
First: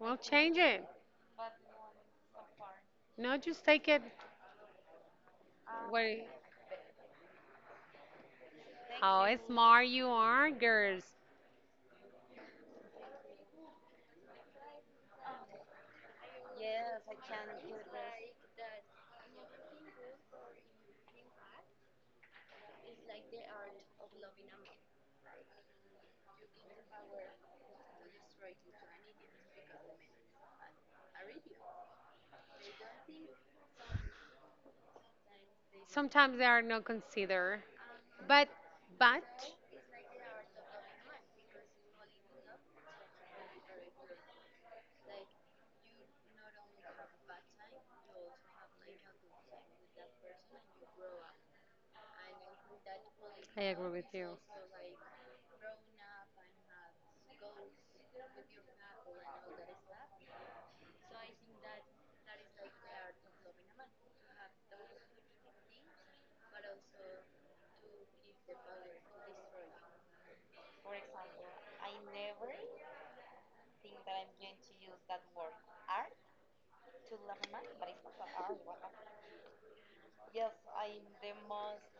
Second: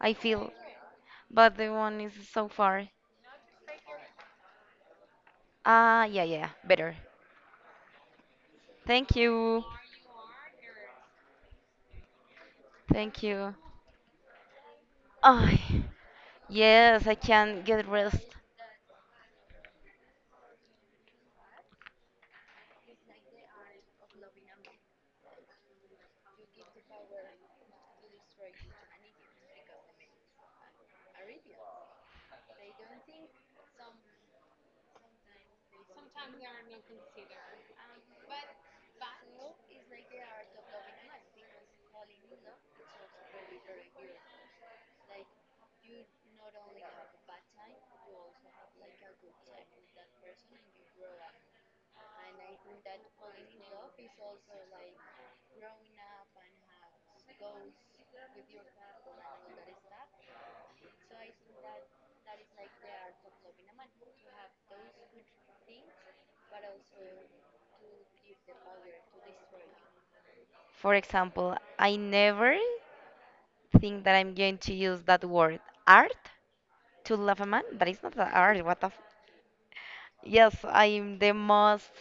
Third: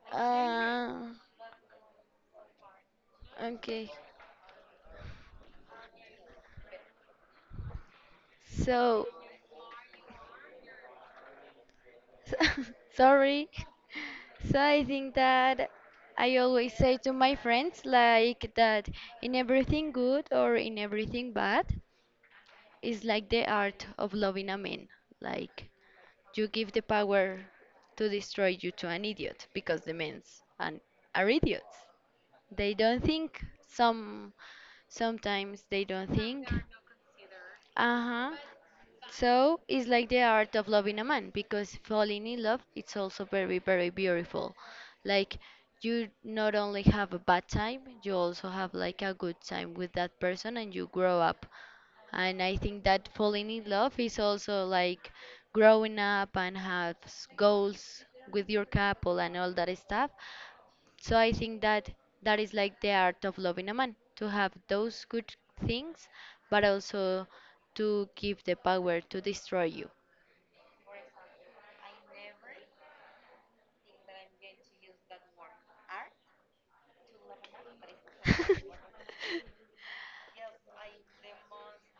I feel,
change it.
uh
but the one is so far.
No, just take
okay.
it.
Ah,
Where,
yeah, yeah, yeah. Better.
So
Thank
how
you.
smart you are, girls.
*laughs*
Thank
sorry.
you.
So I think that
Ay,
I always say
yes,
to
I
my
can
friends
get rest.
like that in everything good or in everything bad, it's like the art of loving a man. Like you give the power to destroy you to an idiot because the men an, are idiots. They don't think. Some sometimes they don't
Sometimes they
think.
are not considered,
Uh huh.
but but
So it's like the art of loving a man because falling in love it's also very very beautiful. Like you not only have a bad time, you also have like a good time with that person and you grow up, and I think that falling
I
in
agree
love
with
is
you.
also like growing up and have s- goals with your couple and all that stuff. So I think that that is like the art of loving a man to have those good things, but also to give the power to destroy you.
For example, I never think that I'm going to use that word art to love a man. That is not the art. What the...
*laughs*
Yes, I'm the most.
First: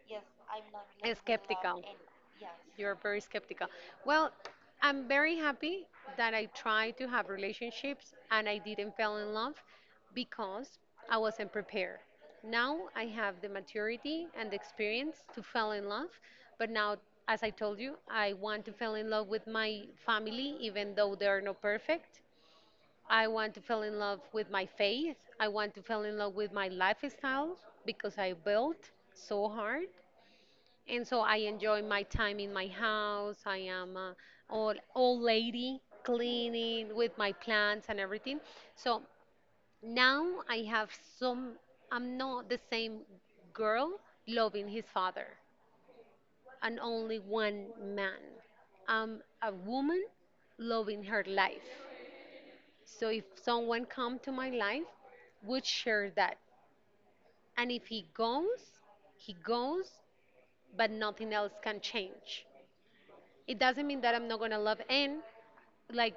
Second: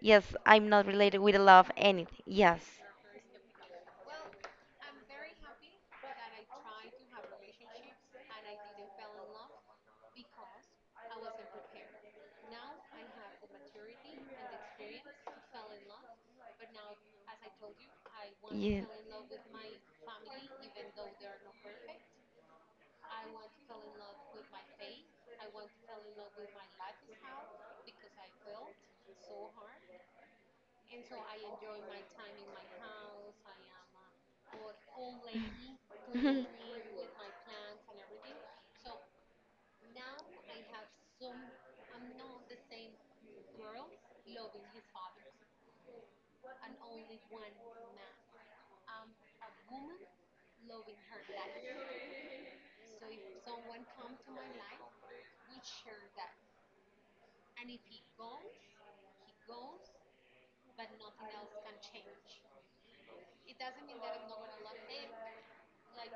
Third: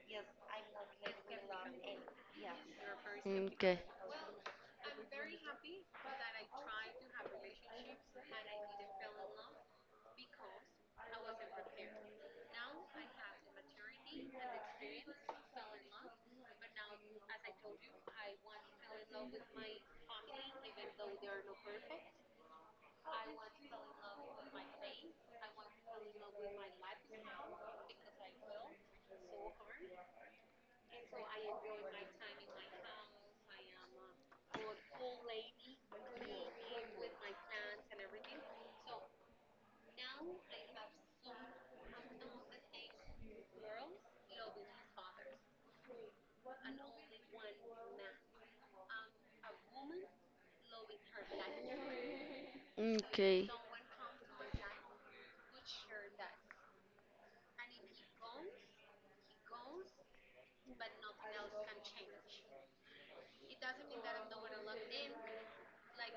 Yes, I'm not related with a love
Skeptical.
anything. Yes.
You're very skeptical.
okay.
Well, I'm very happy that I tried to have relationships and I didn't fall in love because I wasn't prepared. Now I have the maturity and the experience to fall in love, but now, as I told you, I want to
Yeah.
fall in love with my family even though they are not perfect. I want to fall in love with my faith. I want to fall in love with my lifestyle because I built so hard. And so I enjoy my time in my house. I am a old, old lady cleaning with my plants and everything. So now I have some, I'm not the same girl loving his father and only one man. I'm a woman loving her life. So if
Okay.
someone come to my life, would share that. And if he goes, he goes, but nothing else can change. It doesn't mean that I'm not gonna love. And like,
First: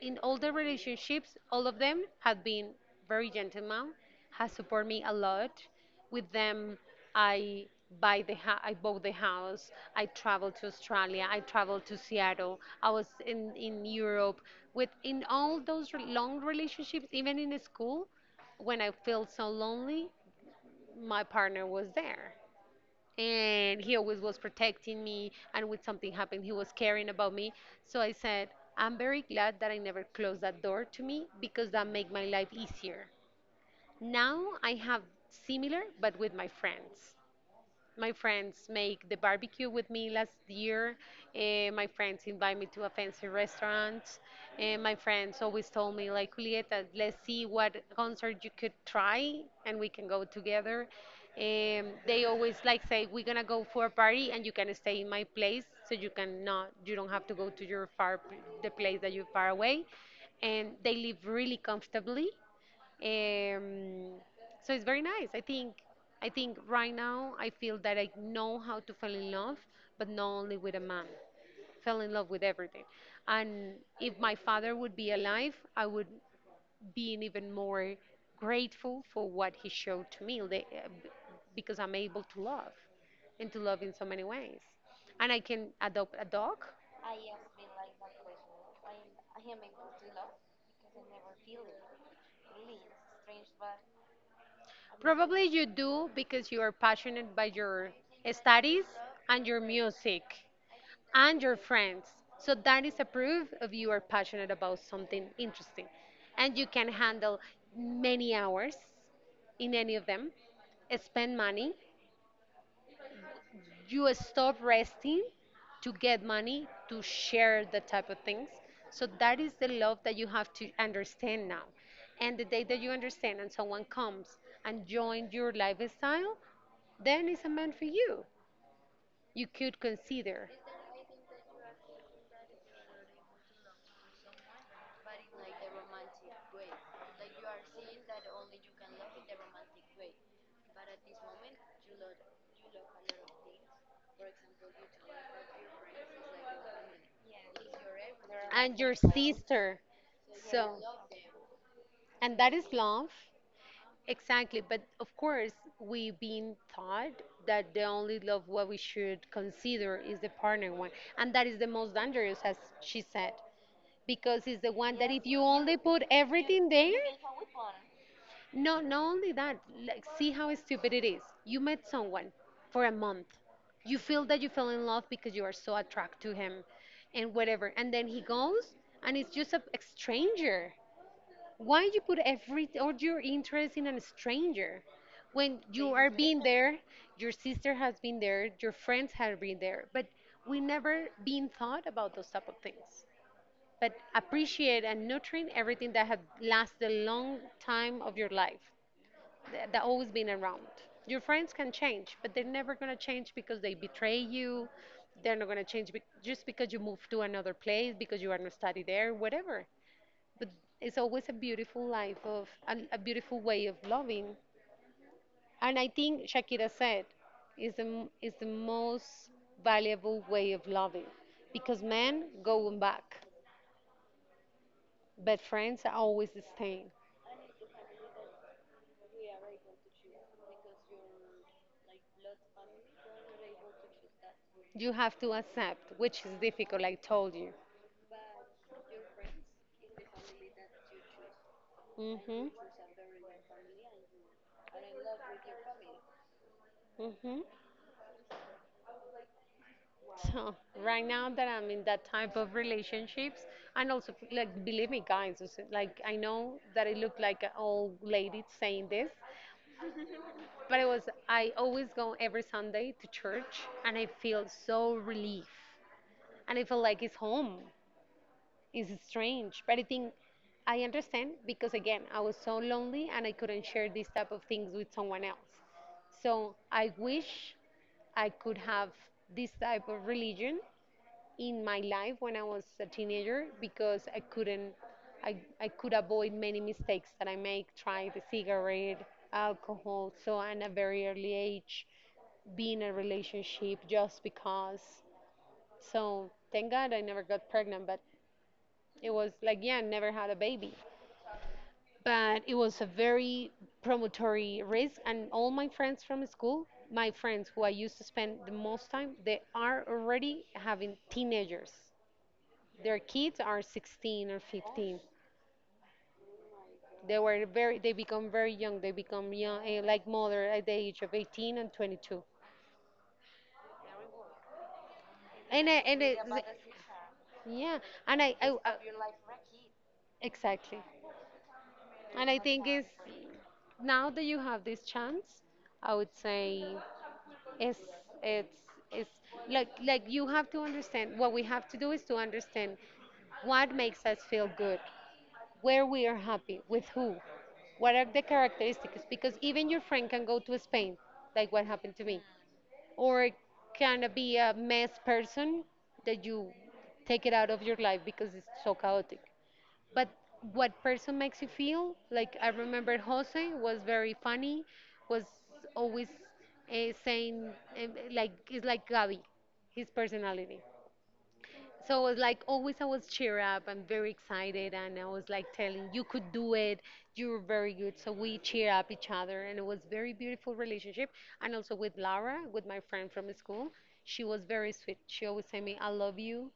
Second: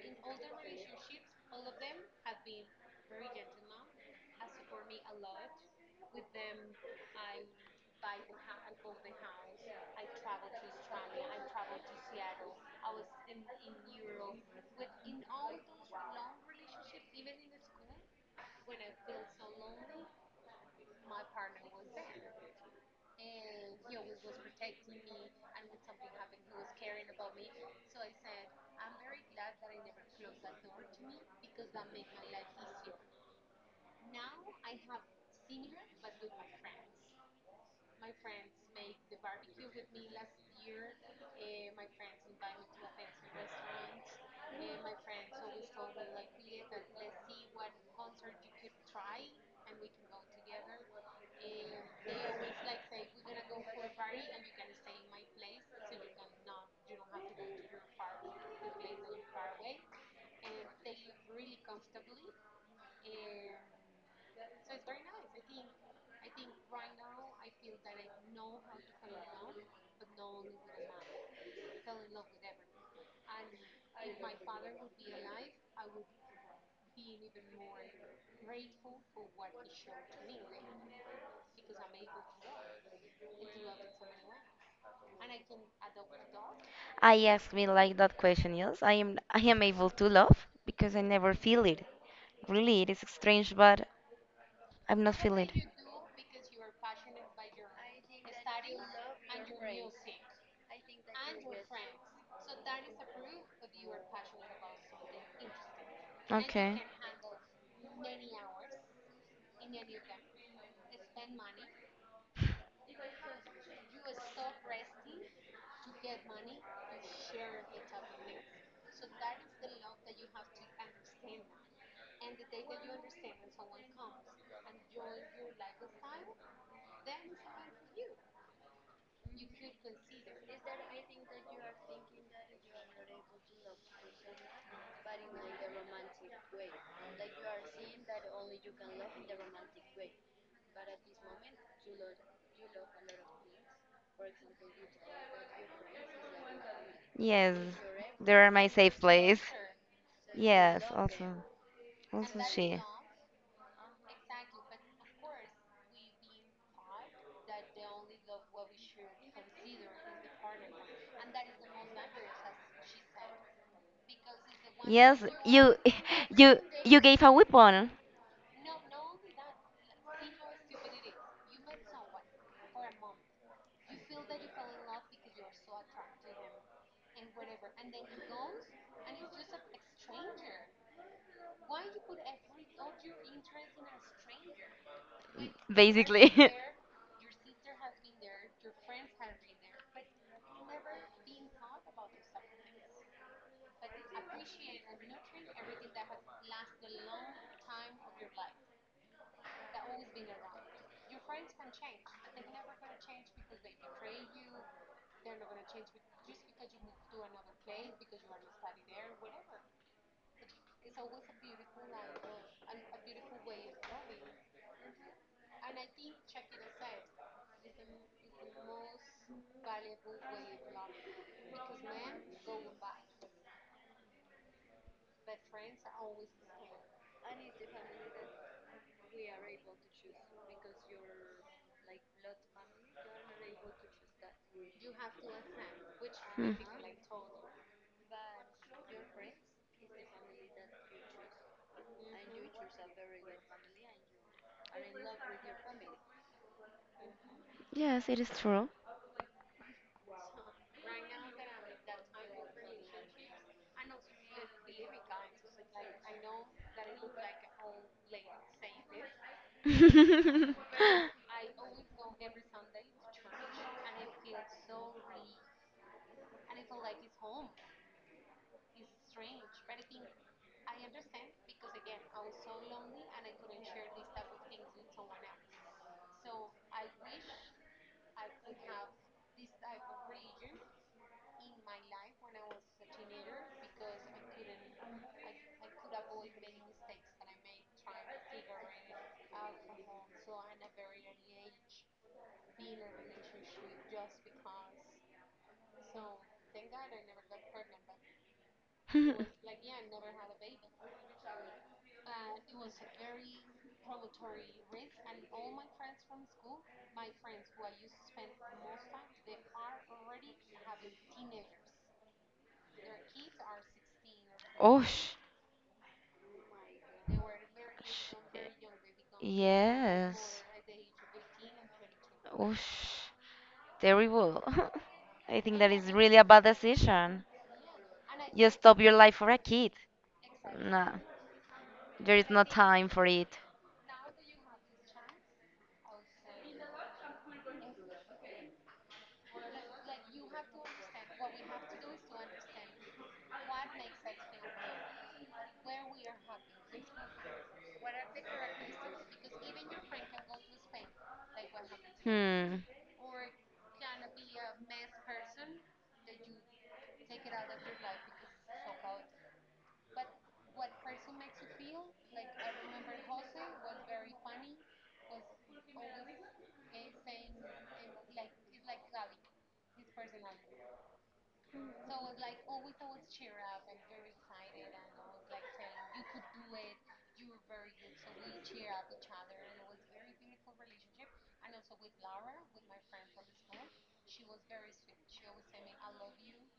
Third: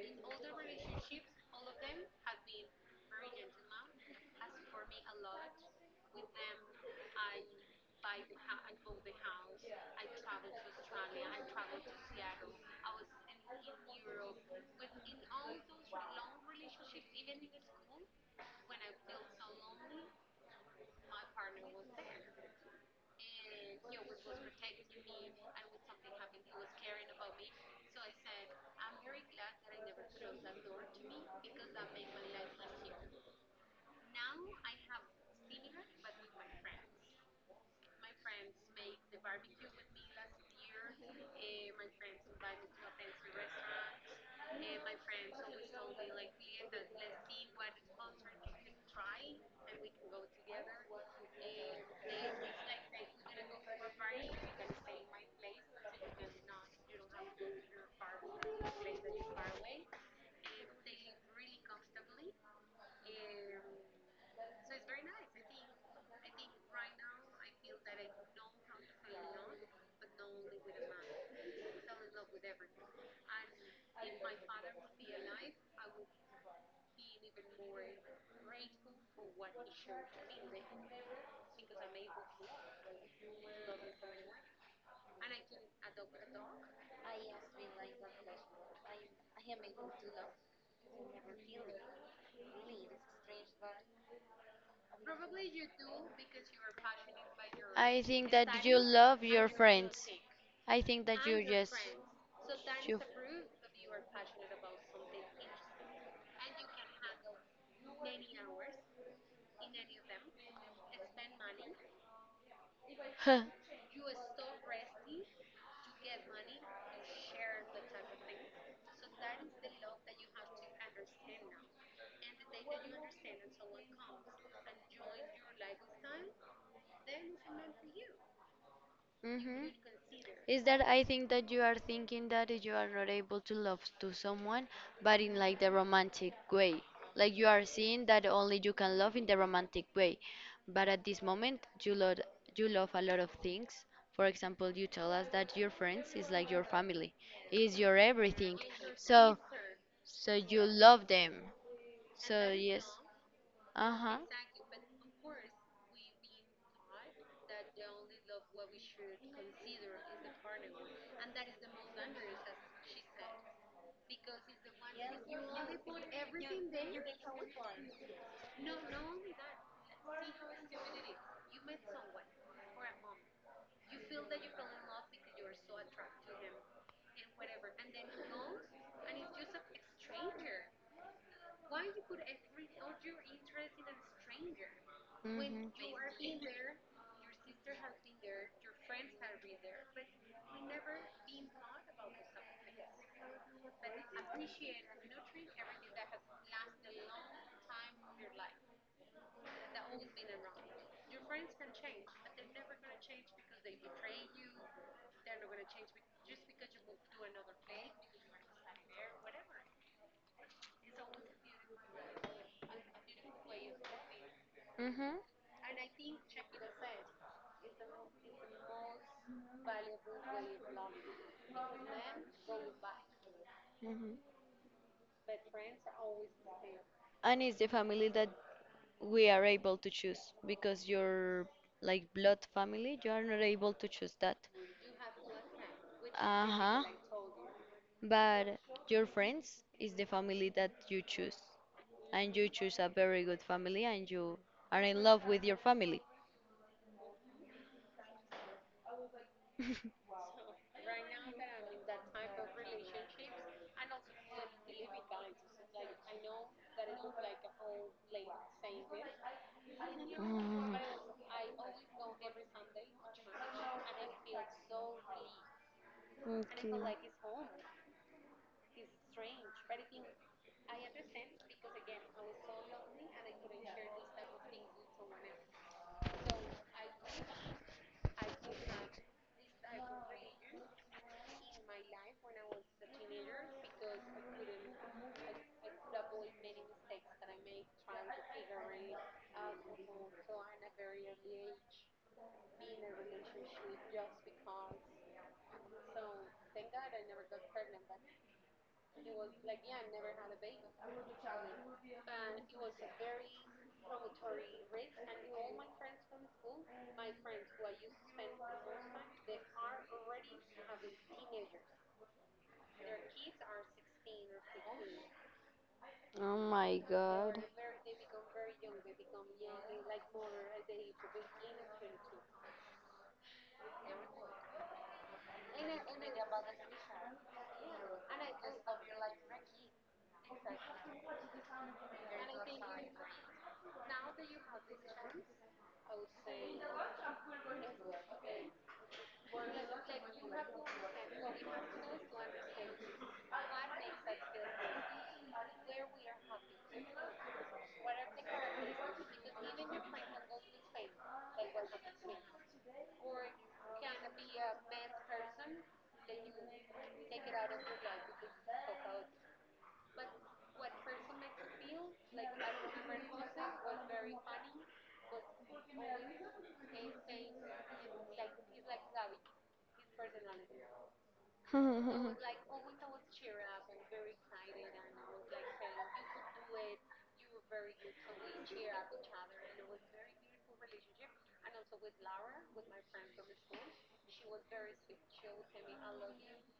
in all the relationships, all of them have been very gentleman, has supported me a lot. With them, I buy the ha- I bought the house. I traveled to Australia. I traveled to Seattle. I was in in Europe. With in all those re- long relationships, even in school, when I felt so lonely, my partner was there, and he always was protecting me, and when something happened, he was caring about me. So I said, I'm very glad that I never closed that door to me because that made my life easier. Now I have similar but with my friends. My friends make the barbecue with me last year. Eh, my friends invite me to a fancy restaurant. And my friends always told me, like, Julieta, let's see what concert you could try and we can go together. Um, they always like say, we're gonna go for a party and you can stay in my place so you can not, you don't have to go to your far, the place that you're far away. And they live really comfortably, um, so it's very nice. I think I think right now I feel that I know how to fall in love, but not only with a man. Fell in love with everything. And if my father would be alive, I would be even more grateful for what he showed to me the- because I'm able to love and to love in so many ways. And I can adopt a dog.
I ask me like that question. Yes, I am. I am able to love because I never feel it. Really, it is strange, but I'm not
Probably
feeling it.
you do because you are passionate by your
I think that you
studies
love
and
your
your
friends.
music.
I think that
And
you
your
just
friends. So that
you
is a proof of you are passionate about something interesting. And you
Okay.
can handle many hours in any of them, spend money.
Huh.
You stop resting to get money to share the type of things. So that is the love that you have to understand now. And the day that you understand and someone comes and joins your lifestyle, then it's a man for you. You
Mm-hmm.
could consider.
Is that I think that you are thinking that you are not able to love to someone, but in like the romantic way. Like you are seeing that only you can love in the romantic way. But at this moment, you love you love a lot of things. For example, you tell us that your friends is like your family,
Yes,
is your
they're
everything.
my
And your
safe
So,
place.
sister.
so you
So,
Yes,
love them.
also,
and
also
So
that is
she.
yes.
love,
Uh-huh.
exactly. But of course, we've been taught that the only love what we should consider is the partner one, and that is the most dangerous, as she said, because it's the one that
Yes,
if you
you,
only put
*laughs* you,
everything there,
you gave a weapon,
no, not only that, like, see how stupid it is. You met someone for a month. You feel that you fell in love because you are so attracted to him and whatever. And then he goes and it's just a, a stranger. Why you put every all your interest in a stranger when you are
basically.
being there, your sister has been there, your friends have been there, but we never been thought about those type of things.
*laughs*
But appreciate and nurturing everything that had lasted a long time of your life th- that always been around. Your friends can change, but they're never gonna change because they betray you. They're not gonna change be- just because you move to another place, because you are not study there, whatever. But it's always a beautiful life of and a beautiful way of loving.
Mhm.
And I think Shakira said, is the m- is the most valuable way of loving, because men going back,
Mhm. Mhm.
but friends are always staying.
And it's the family that we are able to choose because your like blood family, you are not able to choose that.
You have to accept, which is
Uh
Mm.
huh.
difficult, I told you.
But your friends is the family that you choose, and you
Mhm.
choose a very good family, and you are in love with your family.
Mhm.
Yes, it is true.
So right now that I'm in that type of relationships, and also like believe me, guys, it's like I know that I look like an old lady saying this,
*laughs*
Mm.
but it was I always go every Sunday to church, and I feel so relief, and I
Okay.
feel like it's home. It's strange, but I think I understand because again, I was so lonely and I couldn't share these type of things with someone else. So I wish I could have this type of religion in my life when I was a teenager because I couldn't, I, I could avoid many mistakes that I make, trying the cigarette, alcohol, so at a very early age, be in a relationship just because. So thank God I never got pregnant, but it was like, yeah, I never had a baby. But it was a very promotory risk, and all my friends from school, my friends who I used to spend the most time, they are already having teenagers, their kids are sixteen or fifteen.
Osh.
Oh my
They
god.
were
*laughs*
very they
Sh-
become very young, they become young, eh, like
Yes.
mother at the age of eighteen and twenty-two.
Osh. Terrible. *laughs* I think
And
that
I,
is
and
really
it,
a bad decision.
yeah and I,
You
I, I
stop your life for a kid.
exactly.
Nah, there is
And I
no
think is
time for it.
now that you have this chance I would say it's it's it's like like you have to understand what we have to do is to understand what makes us feel good, where we are happy, with who, what are the characteristics, because even your friend can go to Spain, like what happened to me,
Hmm.
or can be a mess person that you take it out of your life because it's so chaotic. But what person makes you feel like I remember Jose was very funny, was always uh, saying um, like it's like Gabi, his personality. So I was like, always I was cheer up and very excited, and I was like telling, you could do it, you're very good. So we cheer up each other, and it was very beautiful relationship. And also with Laura, with my friend from school, she she was very sweet. She always said me, "I love you.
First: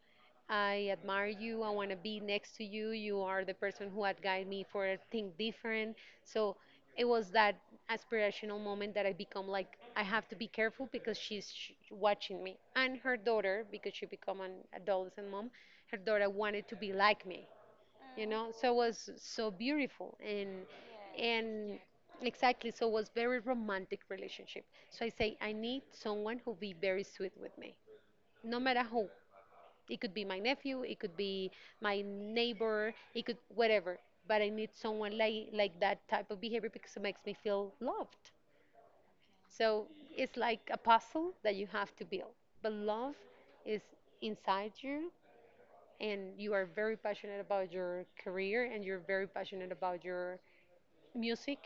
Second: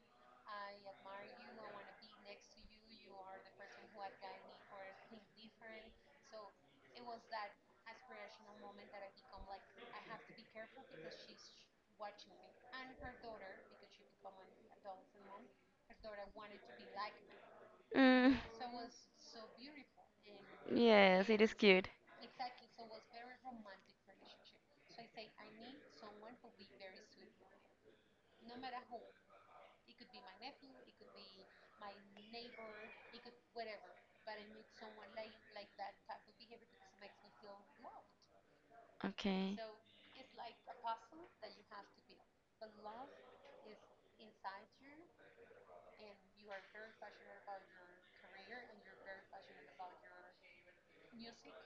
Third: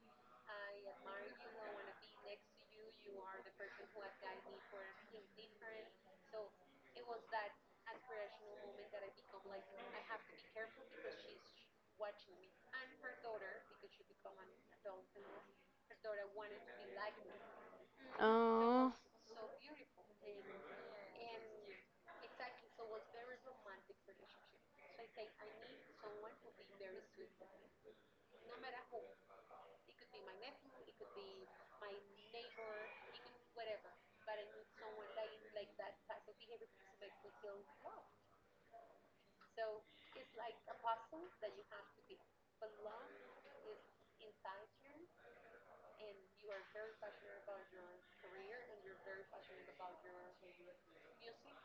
I admire you. I want to be next to you. You are the person who had guided me for think different." So it was that aspirational moment that I become like I have to be careful because she's sh- watching me and her daughter because she become an adolescent mom. Her daughter wanted to be like me, you
Mm,
know. So it
Oh.
was so beautiful and
yes, it is
and
cute.
exactly. So it was very romantic relationship. So I say I need someone who be very sweet with me, no matter who. It could be my nephew, it could be my neighbor, it could whatever. But I need someone like like that type of behavior because it makes me feel loved.
Okay.
So it's like a puzzle that you have to build. But love is inside you and you are very passionate about your career and you're very passionate about your music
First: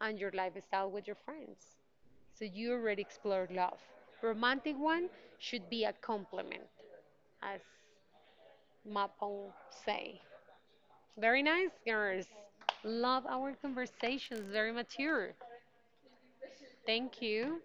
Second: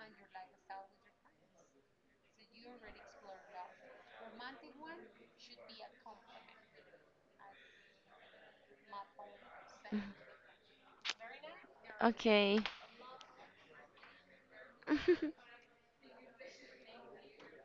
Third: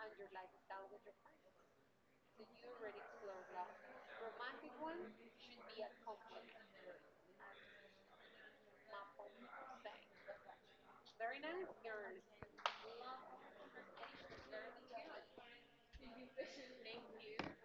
and your lifestyle with your friends. So you already explored love. Romantic one should be a compliment, as Mapo say. Very nice, girls.
Okay.
Love our conversations, very mature.
*laughs*
Thank you.